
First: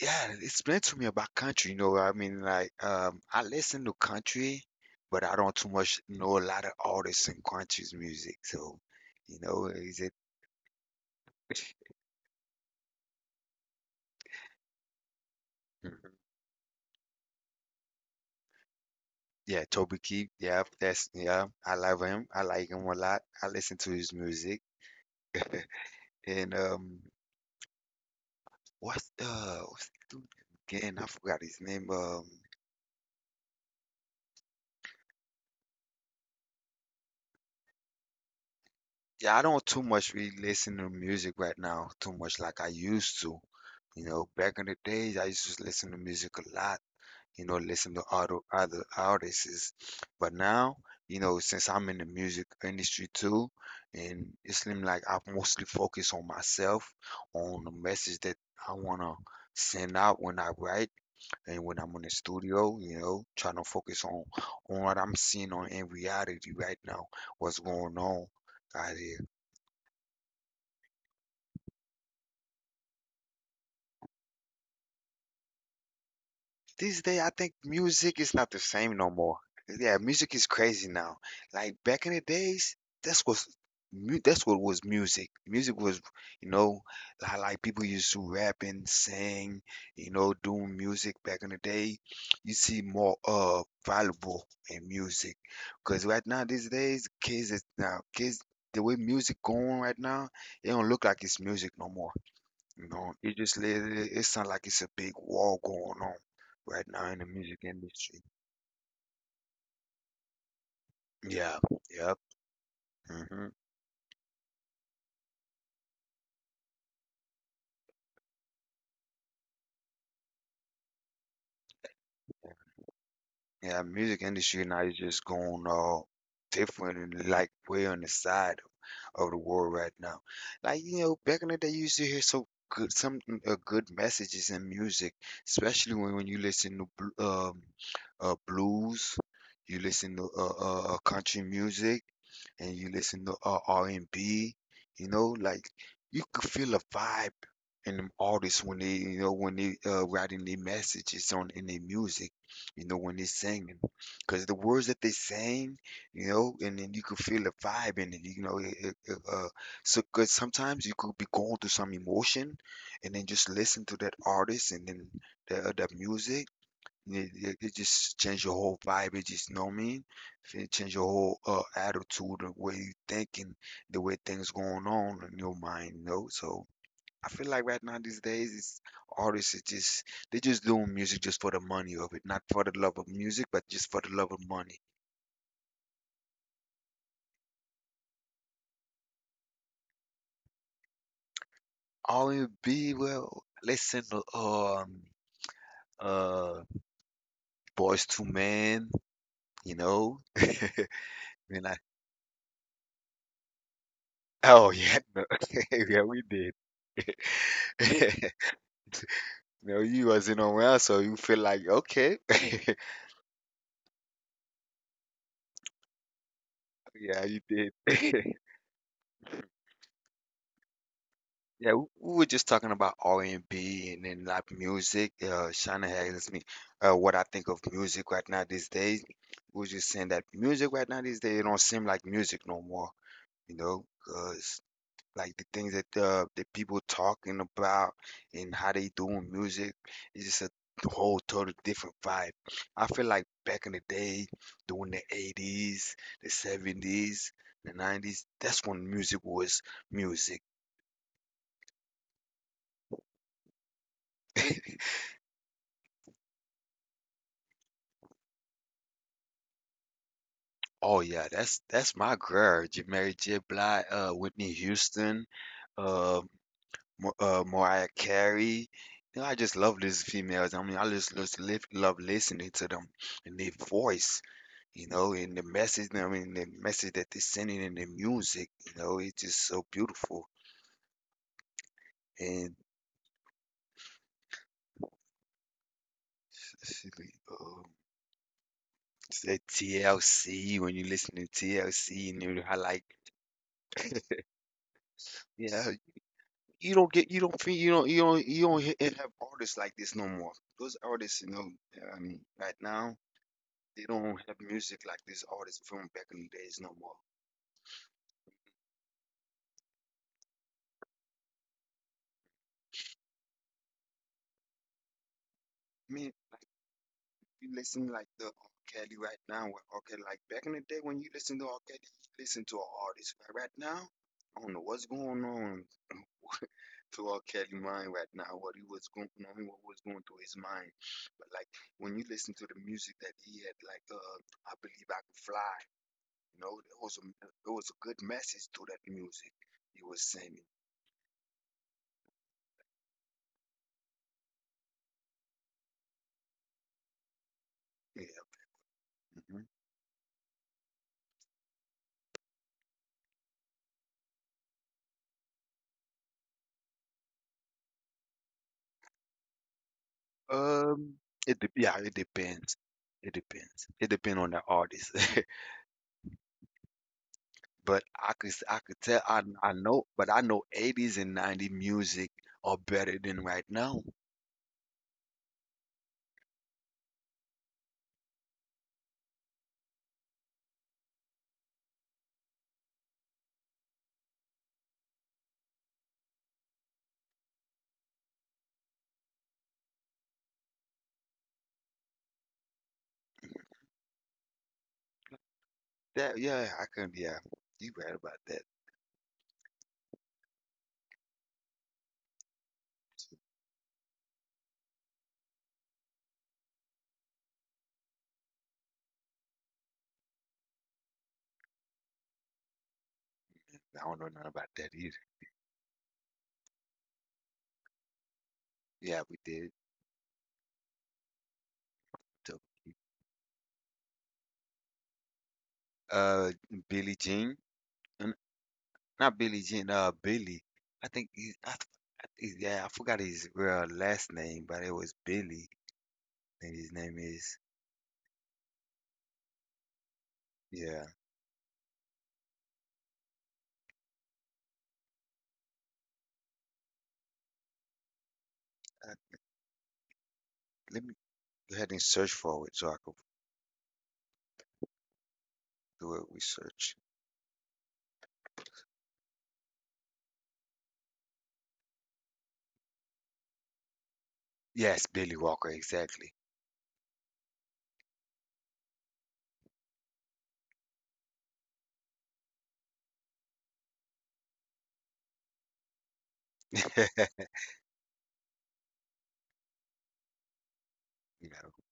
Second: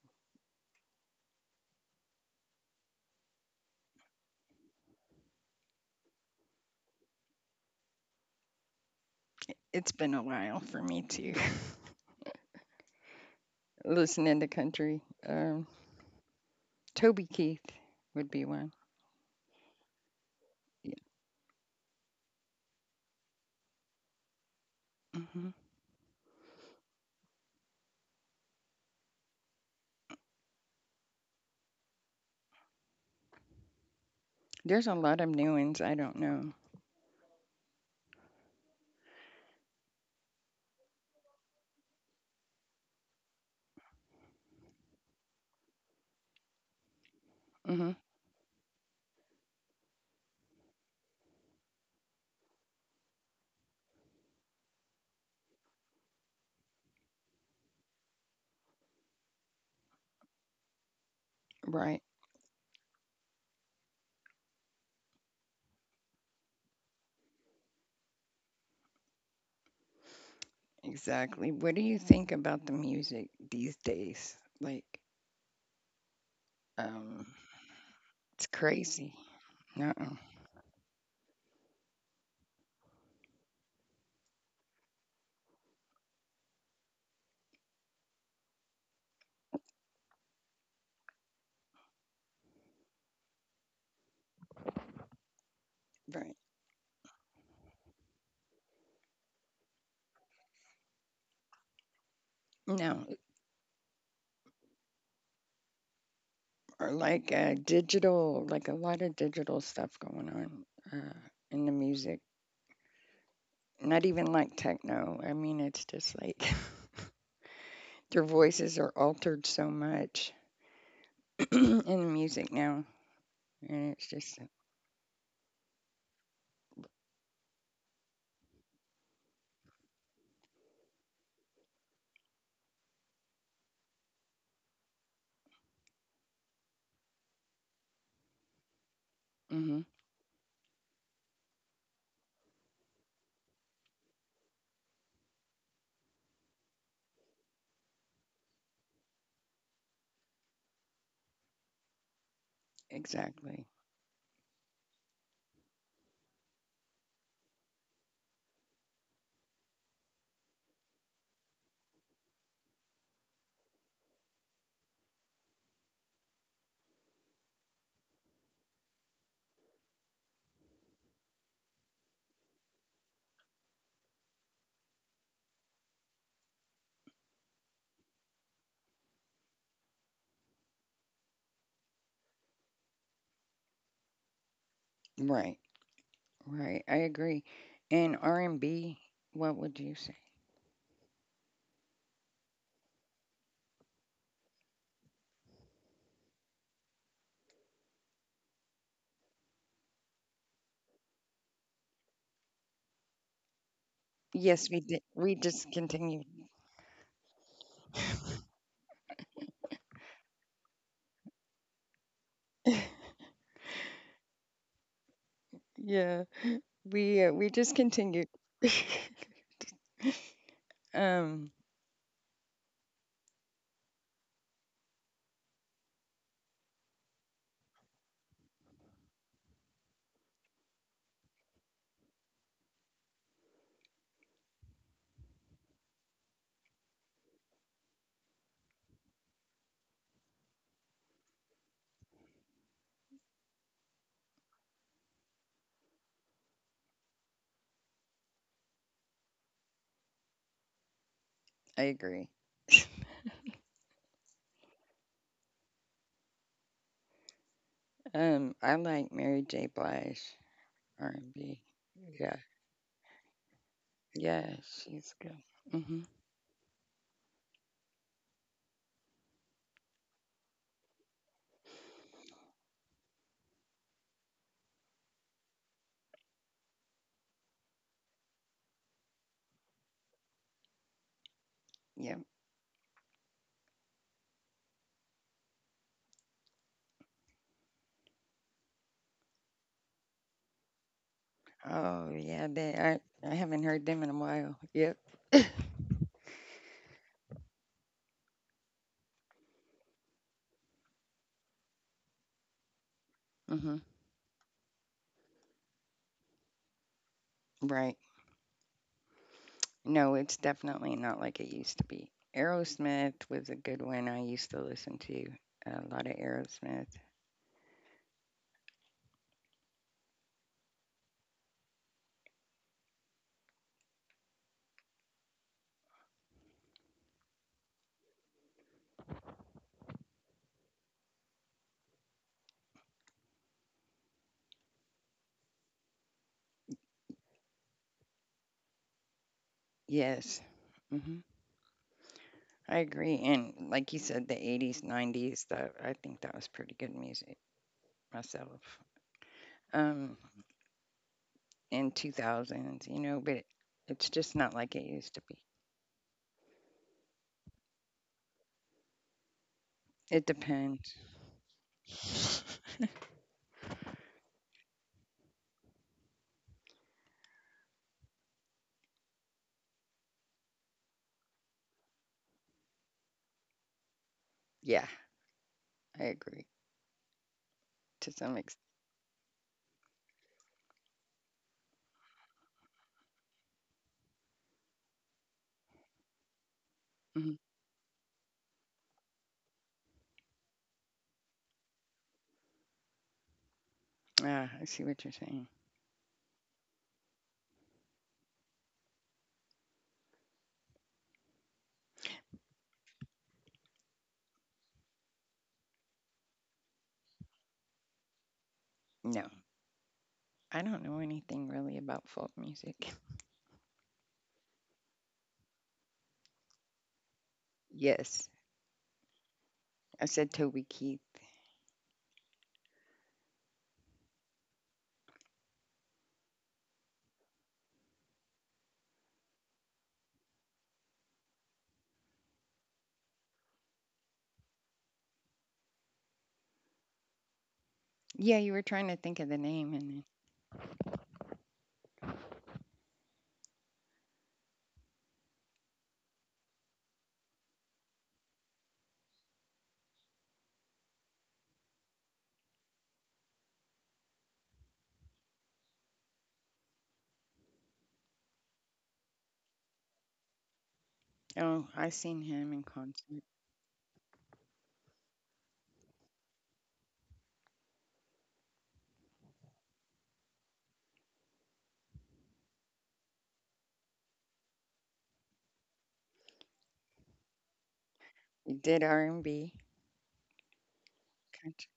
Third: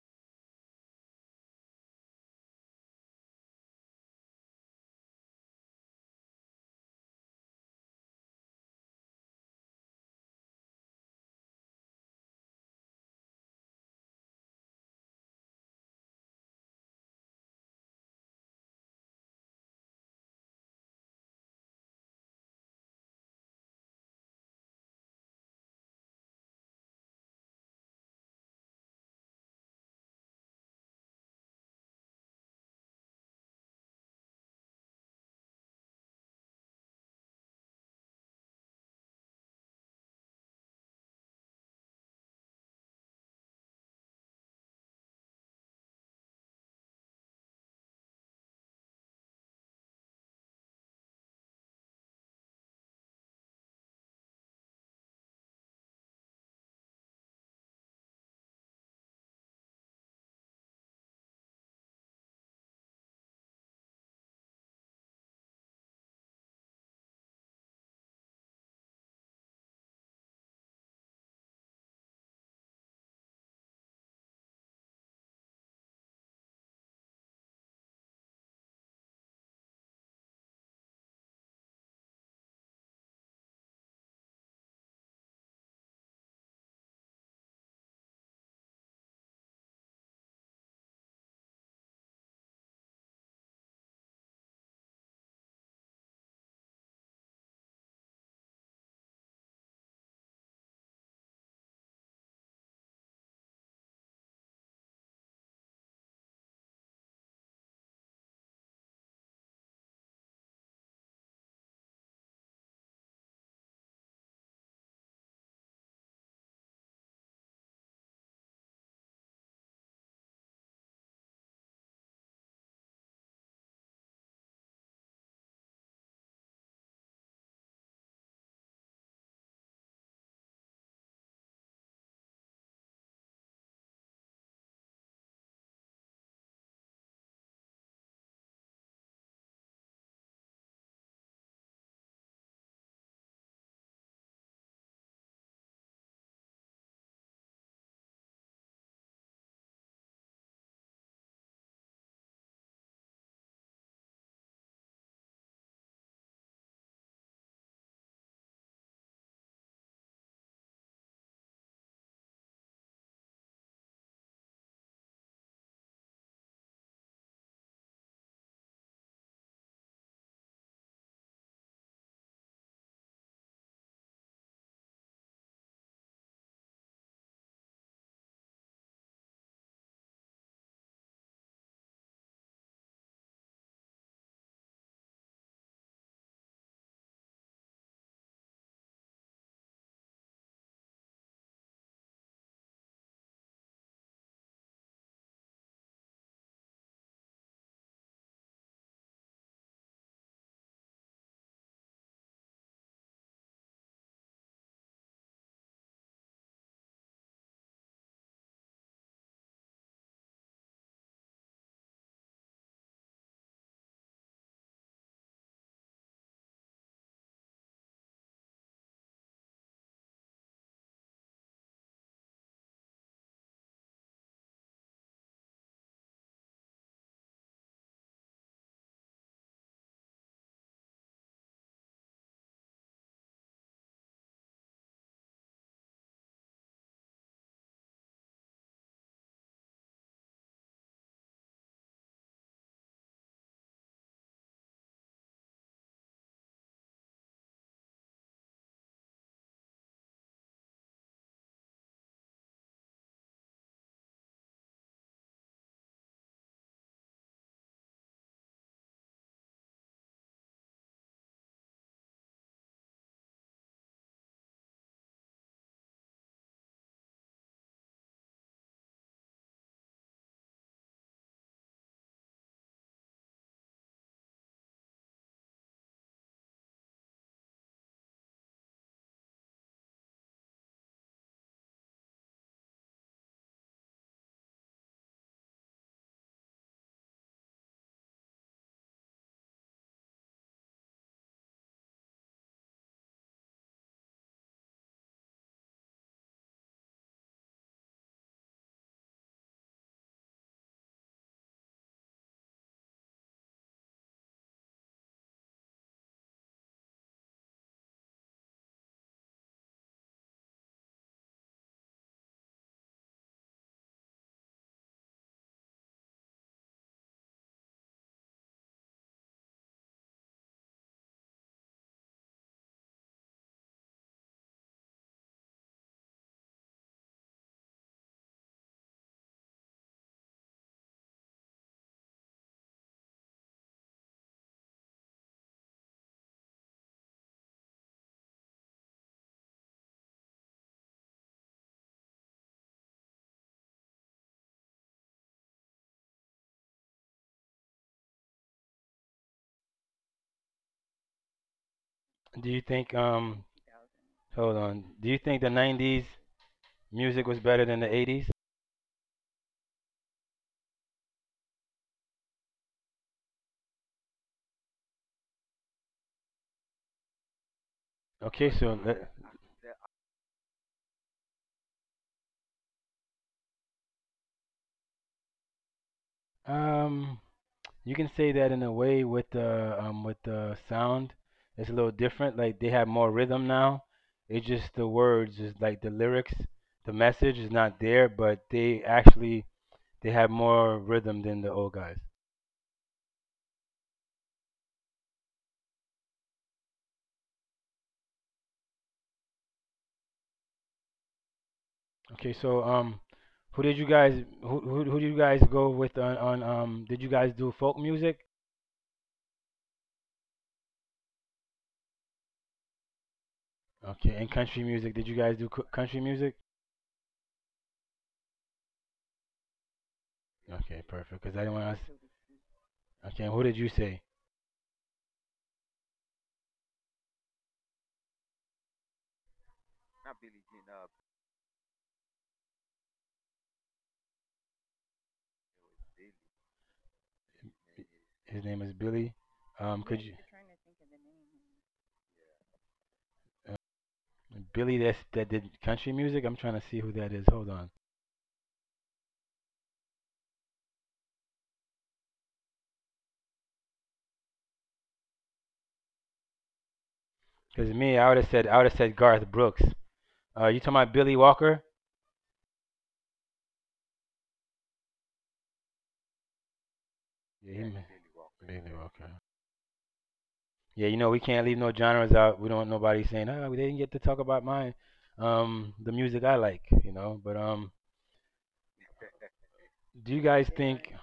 Yeah, it's meant to me about country, you know. I mean, like, I listen to country, but I don't too much know a lot of artists in country's music. So, you know,
It's
is it?
been a while for me too. <laughs> Listening to country,
Mhm.
Toby Keith would be one.
Yeah, Toby Keith. Yeah,
Yeah.
that's yeah. I love him. I like him a lot. I listen to his music.
Hmm.
And what's the dude again? I forgot his name.
There's a lot of new ones I don't know.
Yeah, I don't too much really listen to music right now, too much like I used to. You know, back in the days, I used to listen to music a lot. You know,
Hmm.
listen to other artists. But now, since I'm in the music industry too, and it seems like I mostly focus on myself, on the message that I wanna send out when I write and when I'm
Right.
in the studio, trying to focus on what I'm seeing on in reality right now, what's going on out here.
Exactly. What do you think about the music these days? Like,
These days,
um,
I think music is
it's
not the same no
crazy.
more.
No,
Yeah, music is crazy now. Like back in the days, that's was that's what was music. Music was, you know, like people used to rap and sing, doing music back in the day. You see more valuable in music, because right
right.
now these days, kids is now kids, the way music going right now, it don't look like it's music no more.
No,
No, it sound like it's a big war going on right
or
now in the
like
music industry.
digital, like a lot of digital stuff going on uh,
Yeah,
in the
yep.
music.
Hmm.
Not even like techno. I mean, it's just like <laughs> their voices are altered so much <clears throat> in the music now,
Yeah,
and it's
music
just
industry now is just going all different and like way on the side of the world right now. Like, back in the day, you used to hear so good, some good messages in music, especially when you listen to blues, you
mm-hmm,
listen to country music, and you listen to R&B, like you could feel a vibe in them artists when they, when they writing their messages on in their music, when they
exactly
singing, because the words that they sing, and then you could feel the vibe in it. So, 'cause sometimes you could be going through some emotion, and then just listen to that artist, and then the music. And it just change your whole vibe. It just, know what I mean? It change your whole attitude, the way you thinking, the way things going on in your mind. So I feel like right now these days, it's artists are just doing music just for the money of it, not for the love of music, but just for the love of money.
right. Right, I agree. And R and B, what would you
All in be well. Listen, um, uh, Boys to Men, you know. <laughs> We're like, oh
Yes, we
yeah,
did.
no.
We
<laughs> yeah, we
discontinued.
did. <laughs> No, you wasn't around, so you feel like okay, <laughs>
Yeah,
yeah, you
we
did.
discontinued.
<laughs>
<laughs> Um,
Yeah, we were just talking about R&B and B and then like music. Shana had asked me what I think of music right now these days. We were just saying that music right now these days it don't seem like music no more, 'cause like the things that the people talking about and how they doing music is just a whole total different vibe. I feel like back in the day, during the 80s, the 70s, the 90s, that's when music was music.
I agree.
<laughs>
I like Mary J. Blige
Oh yeah, that's
R&B.
my
Yeah,
girl, Mary J. Blige,
yeah,
Whitney
she's
Houston,
good. Mhm.
um, Mariah Carey. You know, I just love these females. I mean, I just love listening to them and their voice, you know, and the message. I mean, the message that they're sending in the music, it's just so beautiful.
Yep.
And um, that TLC when you listen to TLC,
Oh
and you
yeah,
I
they.
like,
I haven't heard them in a while. Yep.
yeah, you don't get, you don't feel, you don't have artists like this no more. Those artists, you know, I mean, right now
Mhm.
they don't have music like these artists from back in the days no more.
Right. No, it's definitely not like it used to be. Aerosmith was a good one. I used to listen to a
I
lot
mean,
of
like
Aerosmith.
you listen like the R. Kelly right now, with R. Kelly, like back in the day when you listen to R. Kelly, you listen to an artist. But right now, I don't know what's going on to R. Kelly mind right now, what he was going on, what was going through his mind. But like when you listen to the music that he had, like I Believe I Can Fly. You know, there was a good message to that music he was
Yes.
singing.
Mm-hmm. I agree, and like you said, the '80s, '90s, that I think that was pretty good music
Yeah.
myself.
Mm-hmm.
Um, in
Do you
2000s,
think
you know, but it's just not
hold
like it
on? Do
used
you
to
think
be.
the '90s music was better than the '80s?
It depends.
Um, it dep Yeah, it depends. It
<laughs>
depends. It depends on the artist. <laughs> But I could I
Okay,
could
so
tell, I
let-
I know, but I know 80s and 90s music are better than right now.
Yeah, I agree
um
to
you can
some
say
extent.
that in a way with the sound, it's a little different. Like they have more rhythm now. It's just the words, is like the lyrics, the
Mhm.
message is not there, but they actually they have more rhythm than the old guys.
Ah, I see what you're saying.
That, yeah, I can, yeah. You right about that.
Okay, so um. Who did you guys go with on did you guys do folk music?
No, I don't know anything really about folk music. <laughs>
I don't know nothing
Okay, and
about that
country
either.
music. Did you guys do country music?
Yes,
Yeah, we did.
I said Toby Keith.
Okay, perfect. Because I didn't want to.
So,
Okay, and who did you say?
uh, Billie Jean, N- not Billie Jean. Billy. I think he, I, th- I think- Yeah, I forgot his real last name, but it was Billy, and his name is,
Yeah, you were trying to
His
think of
name
the
is
name,
Billy.
and then,
Could you,
yeah.
uh, Billy? That's that did country music. I'm trying to see who that is. Hold on.
I, Let me. Go ahead and search for it so I can do a research.
Because me, I would have said Garth Brooks. You talking about
oh,
Billy
I seen
Walker?
him in concert.
Yes, Billy Walker, exactly.
Yeah, Billy Walker. Yeah, you know we can't leave no genres out. We don't want nobody saying, "Oh, they didn't get to talk about mine." The music I
<laughs>
like, you know. But
He did R and B.
do you guys
You
think?
Country.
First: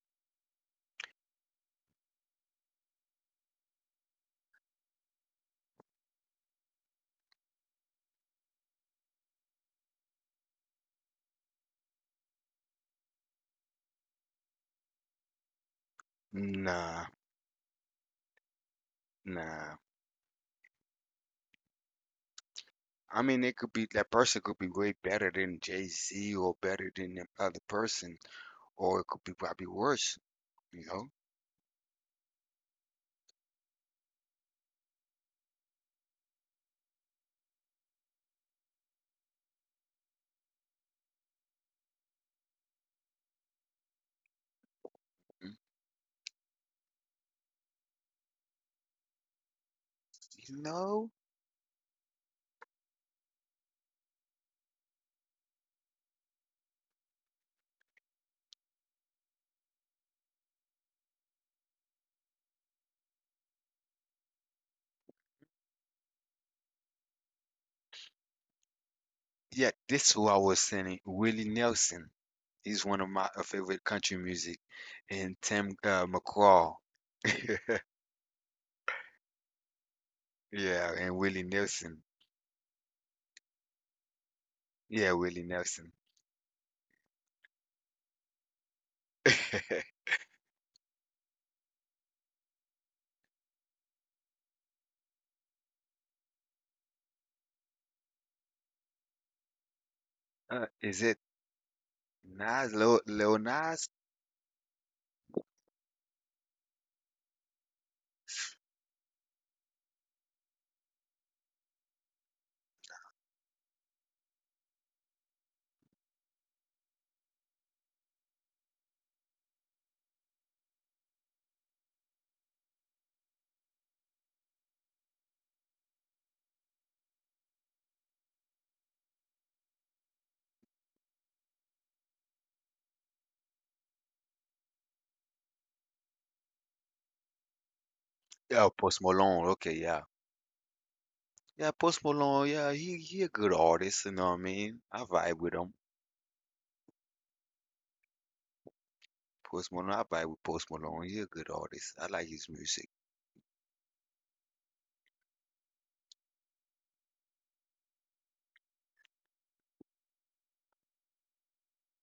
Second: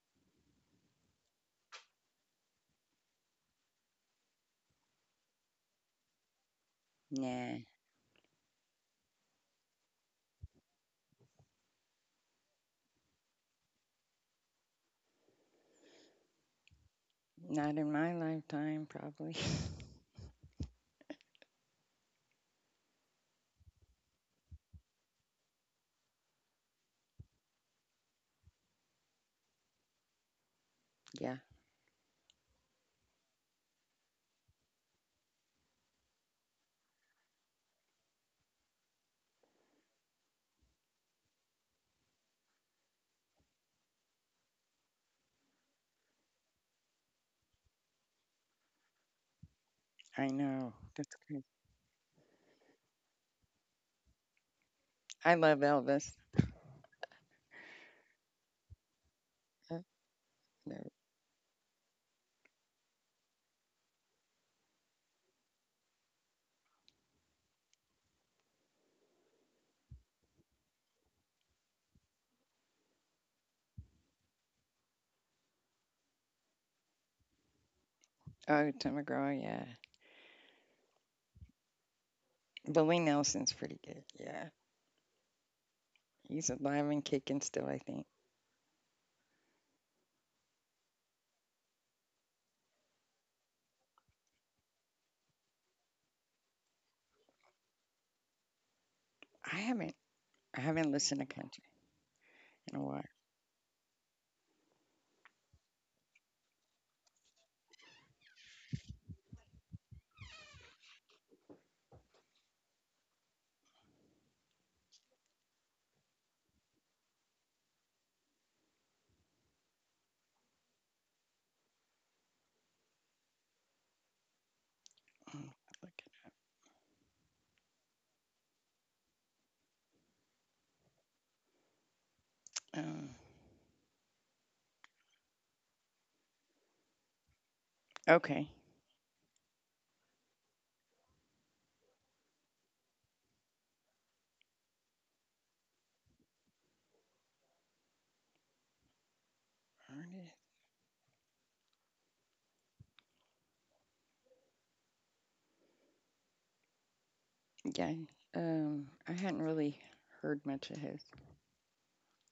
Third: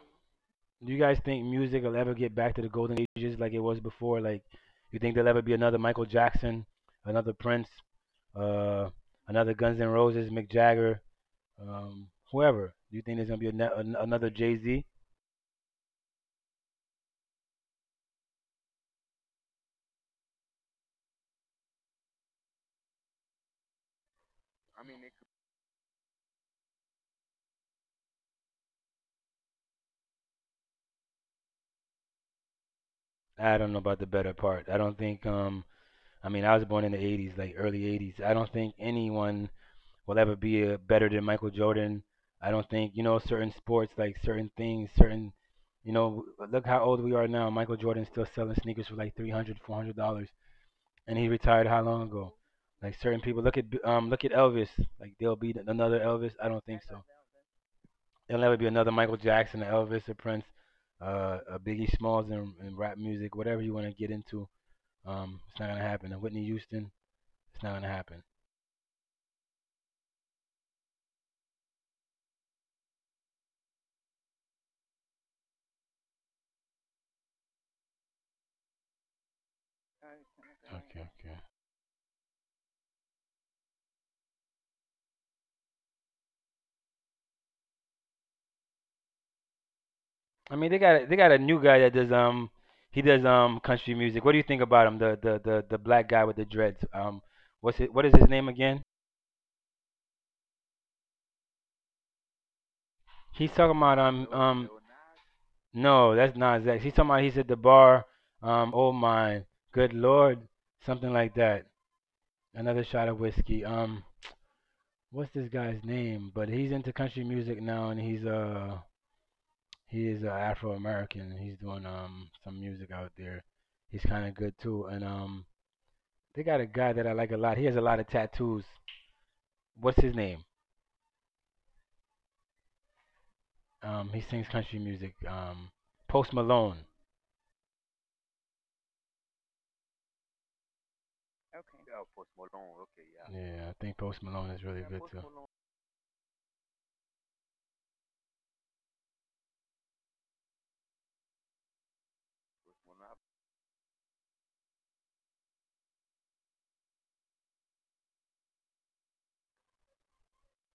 Do you guys think music will ever get back to the golden ages like it was before? Like, you think there'll ever be another Michael Jackson, another Prince,
Nah,
uh, another Guns N' Roses, Mick Jagger, whoever? Do you think there's gonna be another Jay Z?
know, nah,
not in my lifetime, probably.
nah. I mean, it could be that person
I
could be
mean, it,
way better than Jay-Z or better than the other person, or it could be probably worse, you know?
<laughs> Yeah,
I don't know about the better part. I don't think. I mean, I was born in the '80s, like early '80s. I don't think anyone will ever be a, better than Michael Jordan. I don't think you know certain sports like certain things, certain you know look how old we are now. Michael Jordan's still selling sneakers for like $300, $400,
I
Mm,
and
you
know.
he
That's
retired
know?
how
good.
long ago? Like certain people look at Elvis. Like there'll be
I
another
love
Elvis. I don't
Elvis.
think so. There'll never be another Michael Jackson, or Elvis, or
Uh,
Prince,
no.
a Biggie Smalls, and rap music, whatever you want to get into. It's not gonna happen. And Whitney Houston, it's not gonna happen.
Yeah, this who I was singing, Willie Nelson. He's one of my favorite country music, and Tim McGraw. <laughs>
Oh, Tim McGraw, yeah.
Okay,
Yeah,
okay.
and Willie Nelson.
Willie Nelson's pretty good. Yeah,
Yeah, Willie Nelson.
he's alive and kicking still. I think.
<laughs>
I mean, they got a new guy that does he does country music. What do you think about him? The black guy with the dreads. What's it? What is his name again?
I haven't. I haven't
Is
listened to
it
country in a
He's
while.
talking about
Lil Nas?
no, that's not Zach. He's talking about he's at the bar. Oh my, good lord, something like that. Another shot of whiskey. What's this guy's name? But he's into country music now, and he is Afro American. He's doing some music out there. He's kind of good too, and
Mm, look
they
it
got a guy that I like a lot. He has a lot of tattoos. What's his name?
up.
He sings country music. Post Malone.
Okay.
Yeah, Post Malone. Okay, yeah, yeah, Post Malone. Yeah, he a
Yeah.
good
Yeah, I think
artist. You
Post
know what I
Malone is
mean?
really
I
good too.
vibe with him. Post
Artist.
Malone. I vibe with Post Malone. He a good artist. I like his music.
Yeah. I hadn't really heard much of his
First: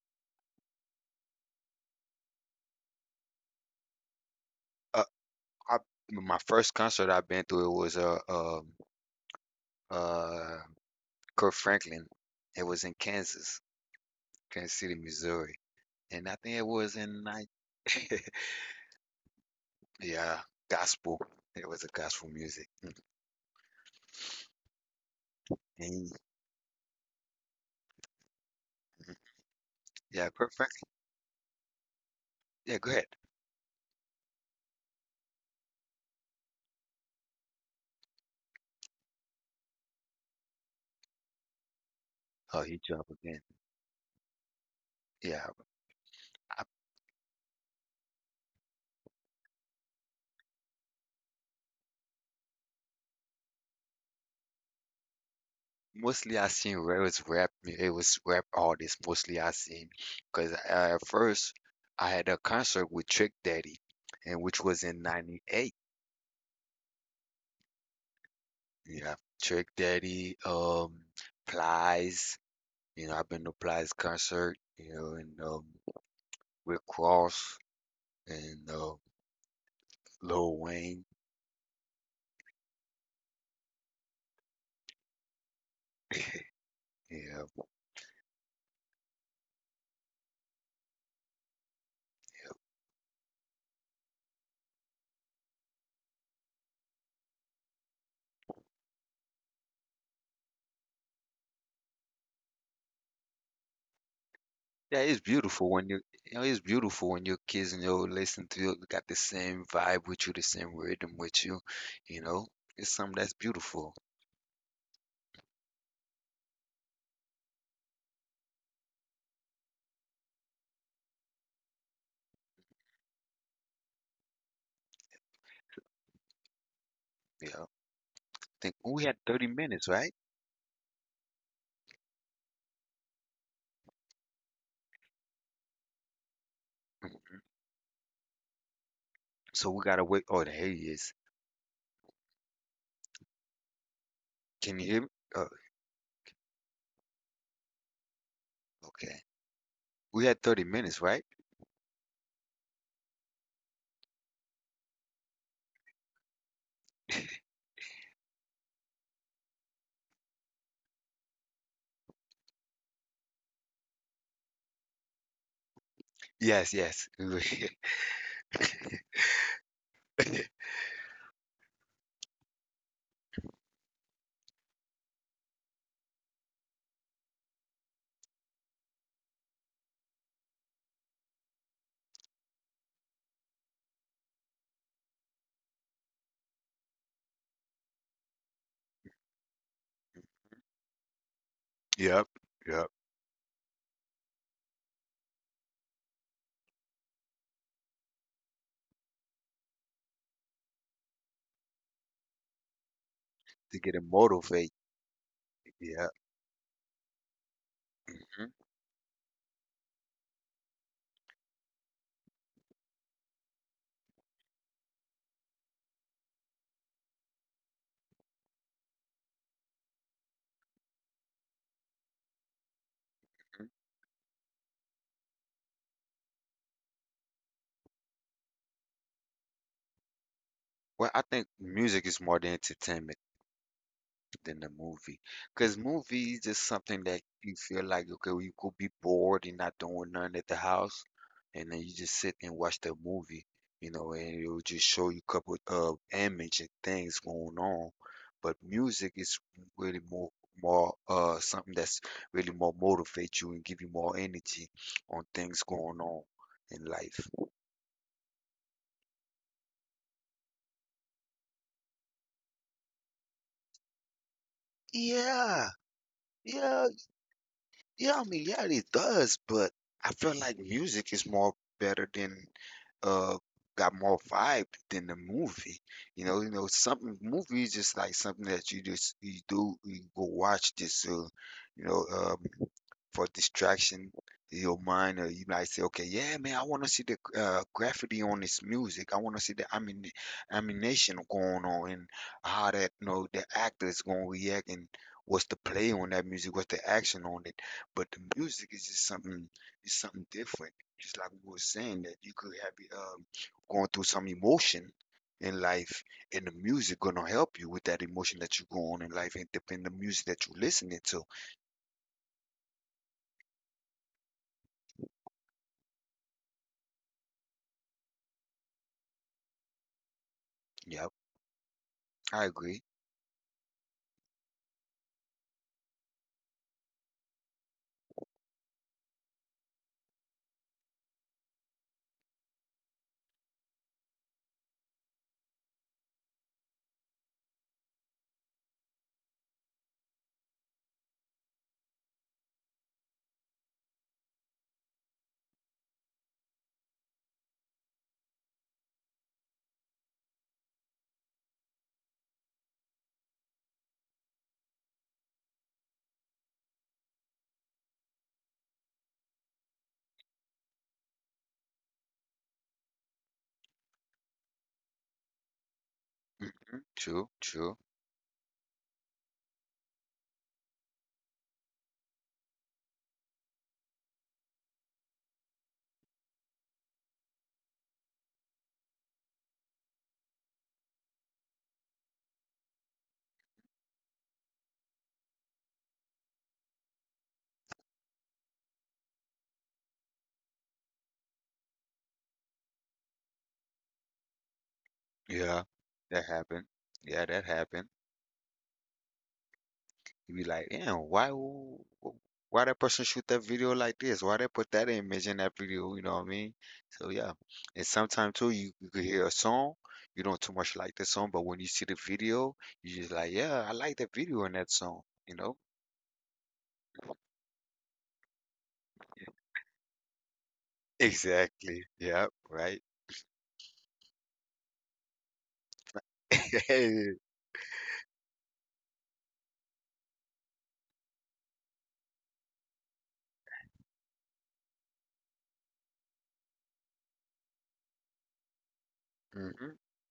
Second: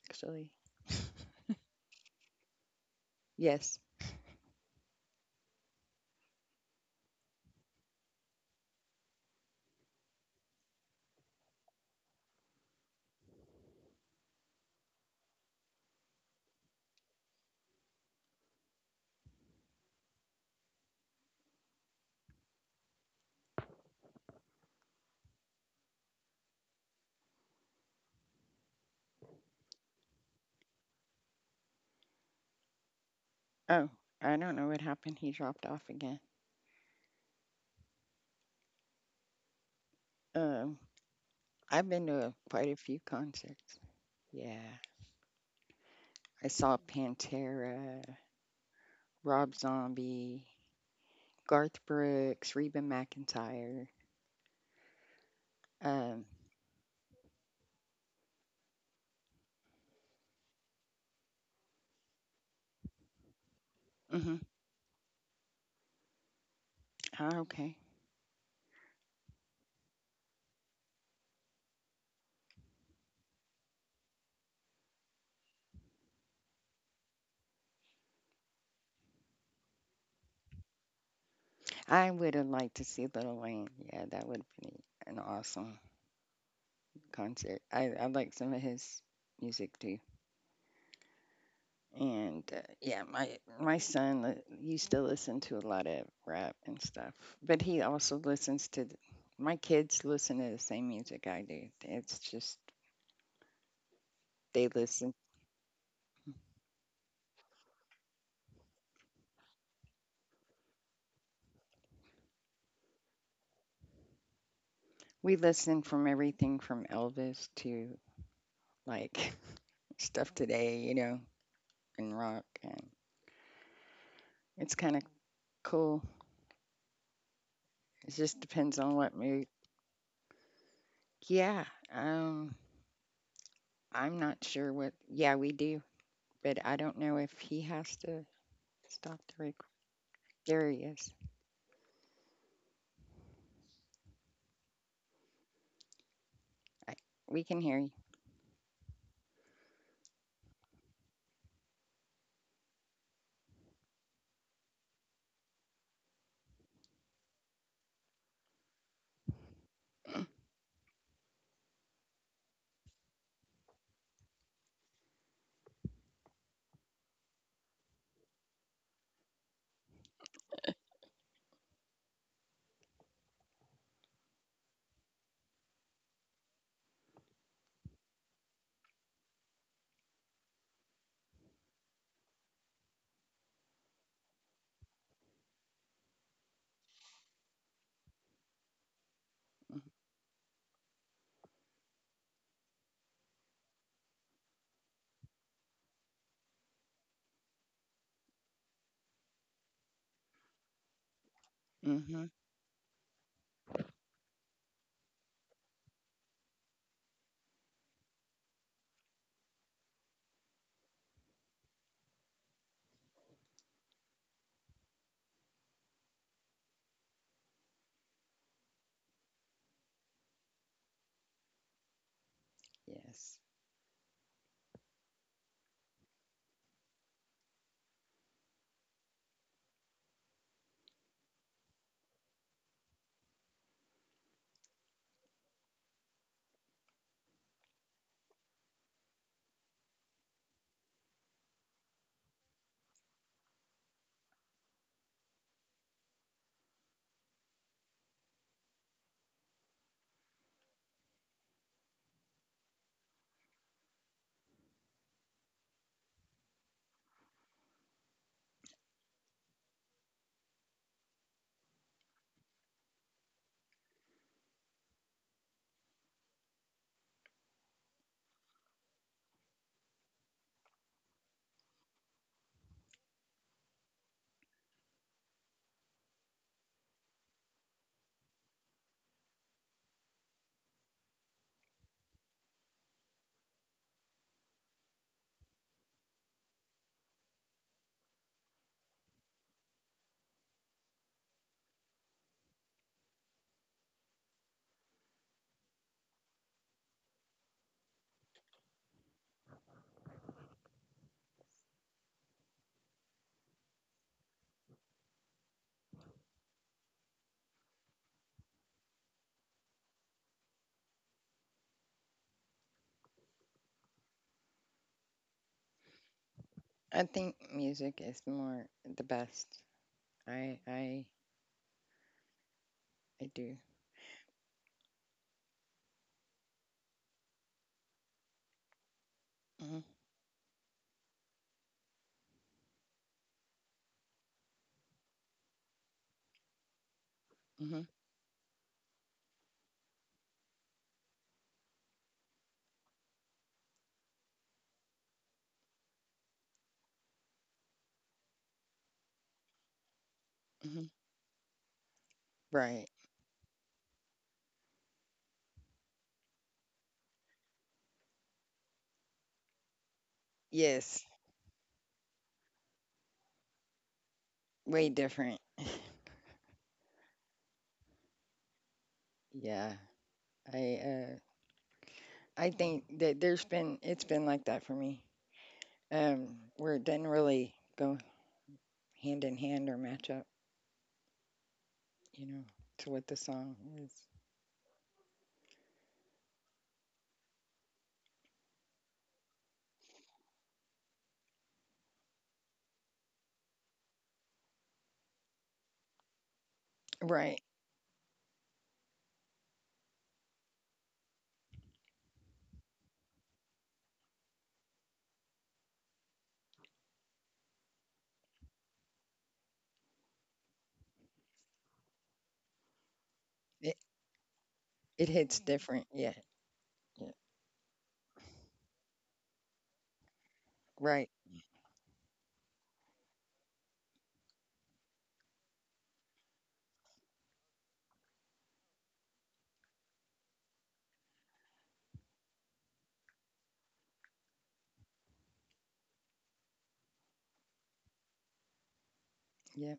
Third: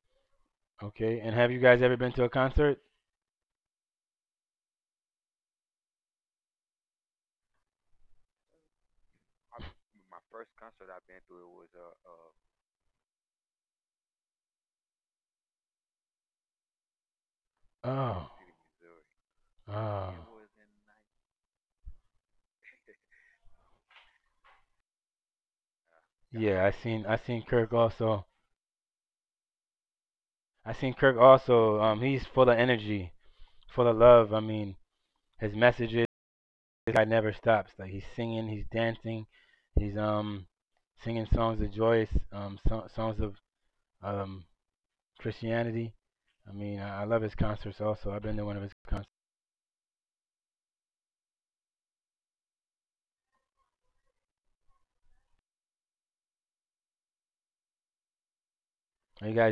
actually.
Okay, and have you guys ever been to a concert?
Yes.
Uh, I, my first concert I've been to, it was uh Kirk Franklin. It was in Kansas, Kansas City, Missouri, and I think it was in
Oh,
night. <laughs>
oh,
Yeah, gospel. It was a gospel music. Mm.
yeah. I
And
seen Kirk also. I seen Kirk
yeah, Kirk
also.
Franklin.
He's full of energy,
Yeah,
full
go
of
ahead.
love. I mean,
Oh,
his
I
messages
don't know what happened. He
this guy
dropped off
never
again.
stops. Like he's singing, he's dancing, he's singing songs of joyous,
Um,
songs of
I've been
Oh, he
to
dropped
quite a
um
again.
few concerts.
Christianity.
Yeah.
Yeah,
I love his
I,
concerts.
I
Also, I've
saw
been to one of his concerts.
Pantera, Rob Zombie, Garth Brooks, Reba McEntire.
Mostly I
Um,
seen where it was rap. It was
You guys.
rap artists mostly I seen, cause at first I had a concert with Trick Daddy, and which
hmm
was in '98.
okay.
Yeah, Trick Daddy, Plies. You know, I've been to Plies concert. You know, and Rick Ross and Lil Wayne.
I would have liked to see Little Wayne. Yeah, that would have been an awesome
<laughs> Yeah,
concert. I like some of his music too. And yeah, my son used to listen to a lot of rap and stuff, but he also listens to. My kids listen to the same music I do. It's just they
yeah, it's
listen
beautiful when you, it's beautiful when your kids, listen to you, got the same vibe with you, the same rhythm with you, you know. It's something that's beautiful,
we listen from everything from Elvis to like <laughs> stuff today, you know, and rock, and it's kind of cool.
you know.
It just
Think we
depends
had
on what
30
mood.
minutes, right?
Yeah, um, I'm not sure what. Yeah, we do, but I don't know if he has to stop
So
the
we
record.
gotta wait. Oh, there he
There
is.
he is.
Can you hear me? Oh,
I, we can hear you.
okay. We had 30 minutes, right? Yes, yes. <laughs> Yep, yep.
Mm-hmm.
To get it motivated. Yeah. Hmm.
Yes,
Well, I think music is more than entertainment than the movie. Because movie is just something that you feel like, okay, well, you could be bored and not doing nothing at the house, and then you just sit and watch the movie, and it'll just show you a couple of image and things going on. But music is really more, something that's really more motivate you and give you more energy on things going on in life. Yeah, yeah. Yeah, I mean, yeah, it does, but I feel like music is more better than uh got more vibe than the movie. You know, something movie is just like something that you just, you go watch, just you know, for distraction in your mind, or you might say, okay, yeah, man, I want to see the graffiti on this music. I want to see the amination going on and how that, you know, the actor is going to react and what's the play on that music, what's the action on it. But the music is just something, it's something different. Just like we were saying that you could have, going through some emotion in life, and the music gonna help you with that emotion that you're going in life, and depending the music that you're listening to.
I think music is more the best. I
Yep,
I
I agree.
I do. Mm-hmm, mm-hmm, hmm. Right. Yes. Way different.
Hmm. True, true.
Yeah. I uh, I think that there's been it's been like that for me, where it didn't really go hand in hand or match up, you know, to what the song is.
Yeah, that happened. Yeah, that
Right.
happened. You be like, damn, why why that person shoot that video like this? Why they put that image in that video? You know what I mean? So yeah. And sometimes too, you could hear a song, you don't too much like the song, but when you see the video, you just like, yeah, I like
It
that video in that song. You know? <laughs>
hits different. Yeah. Yeah. Right.
Exactly. Yeah. Right. <laughs> Hmm. Yeah.
Yep.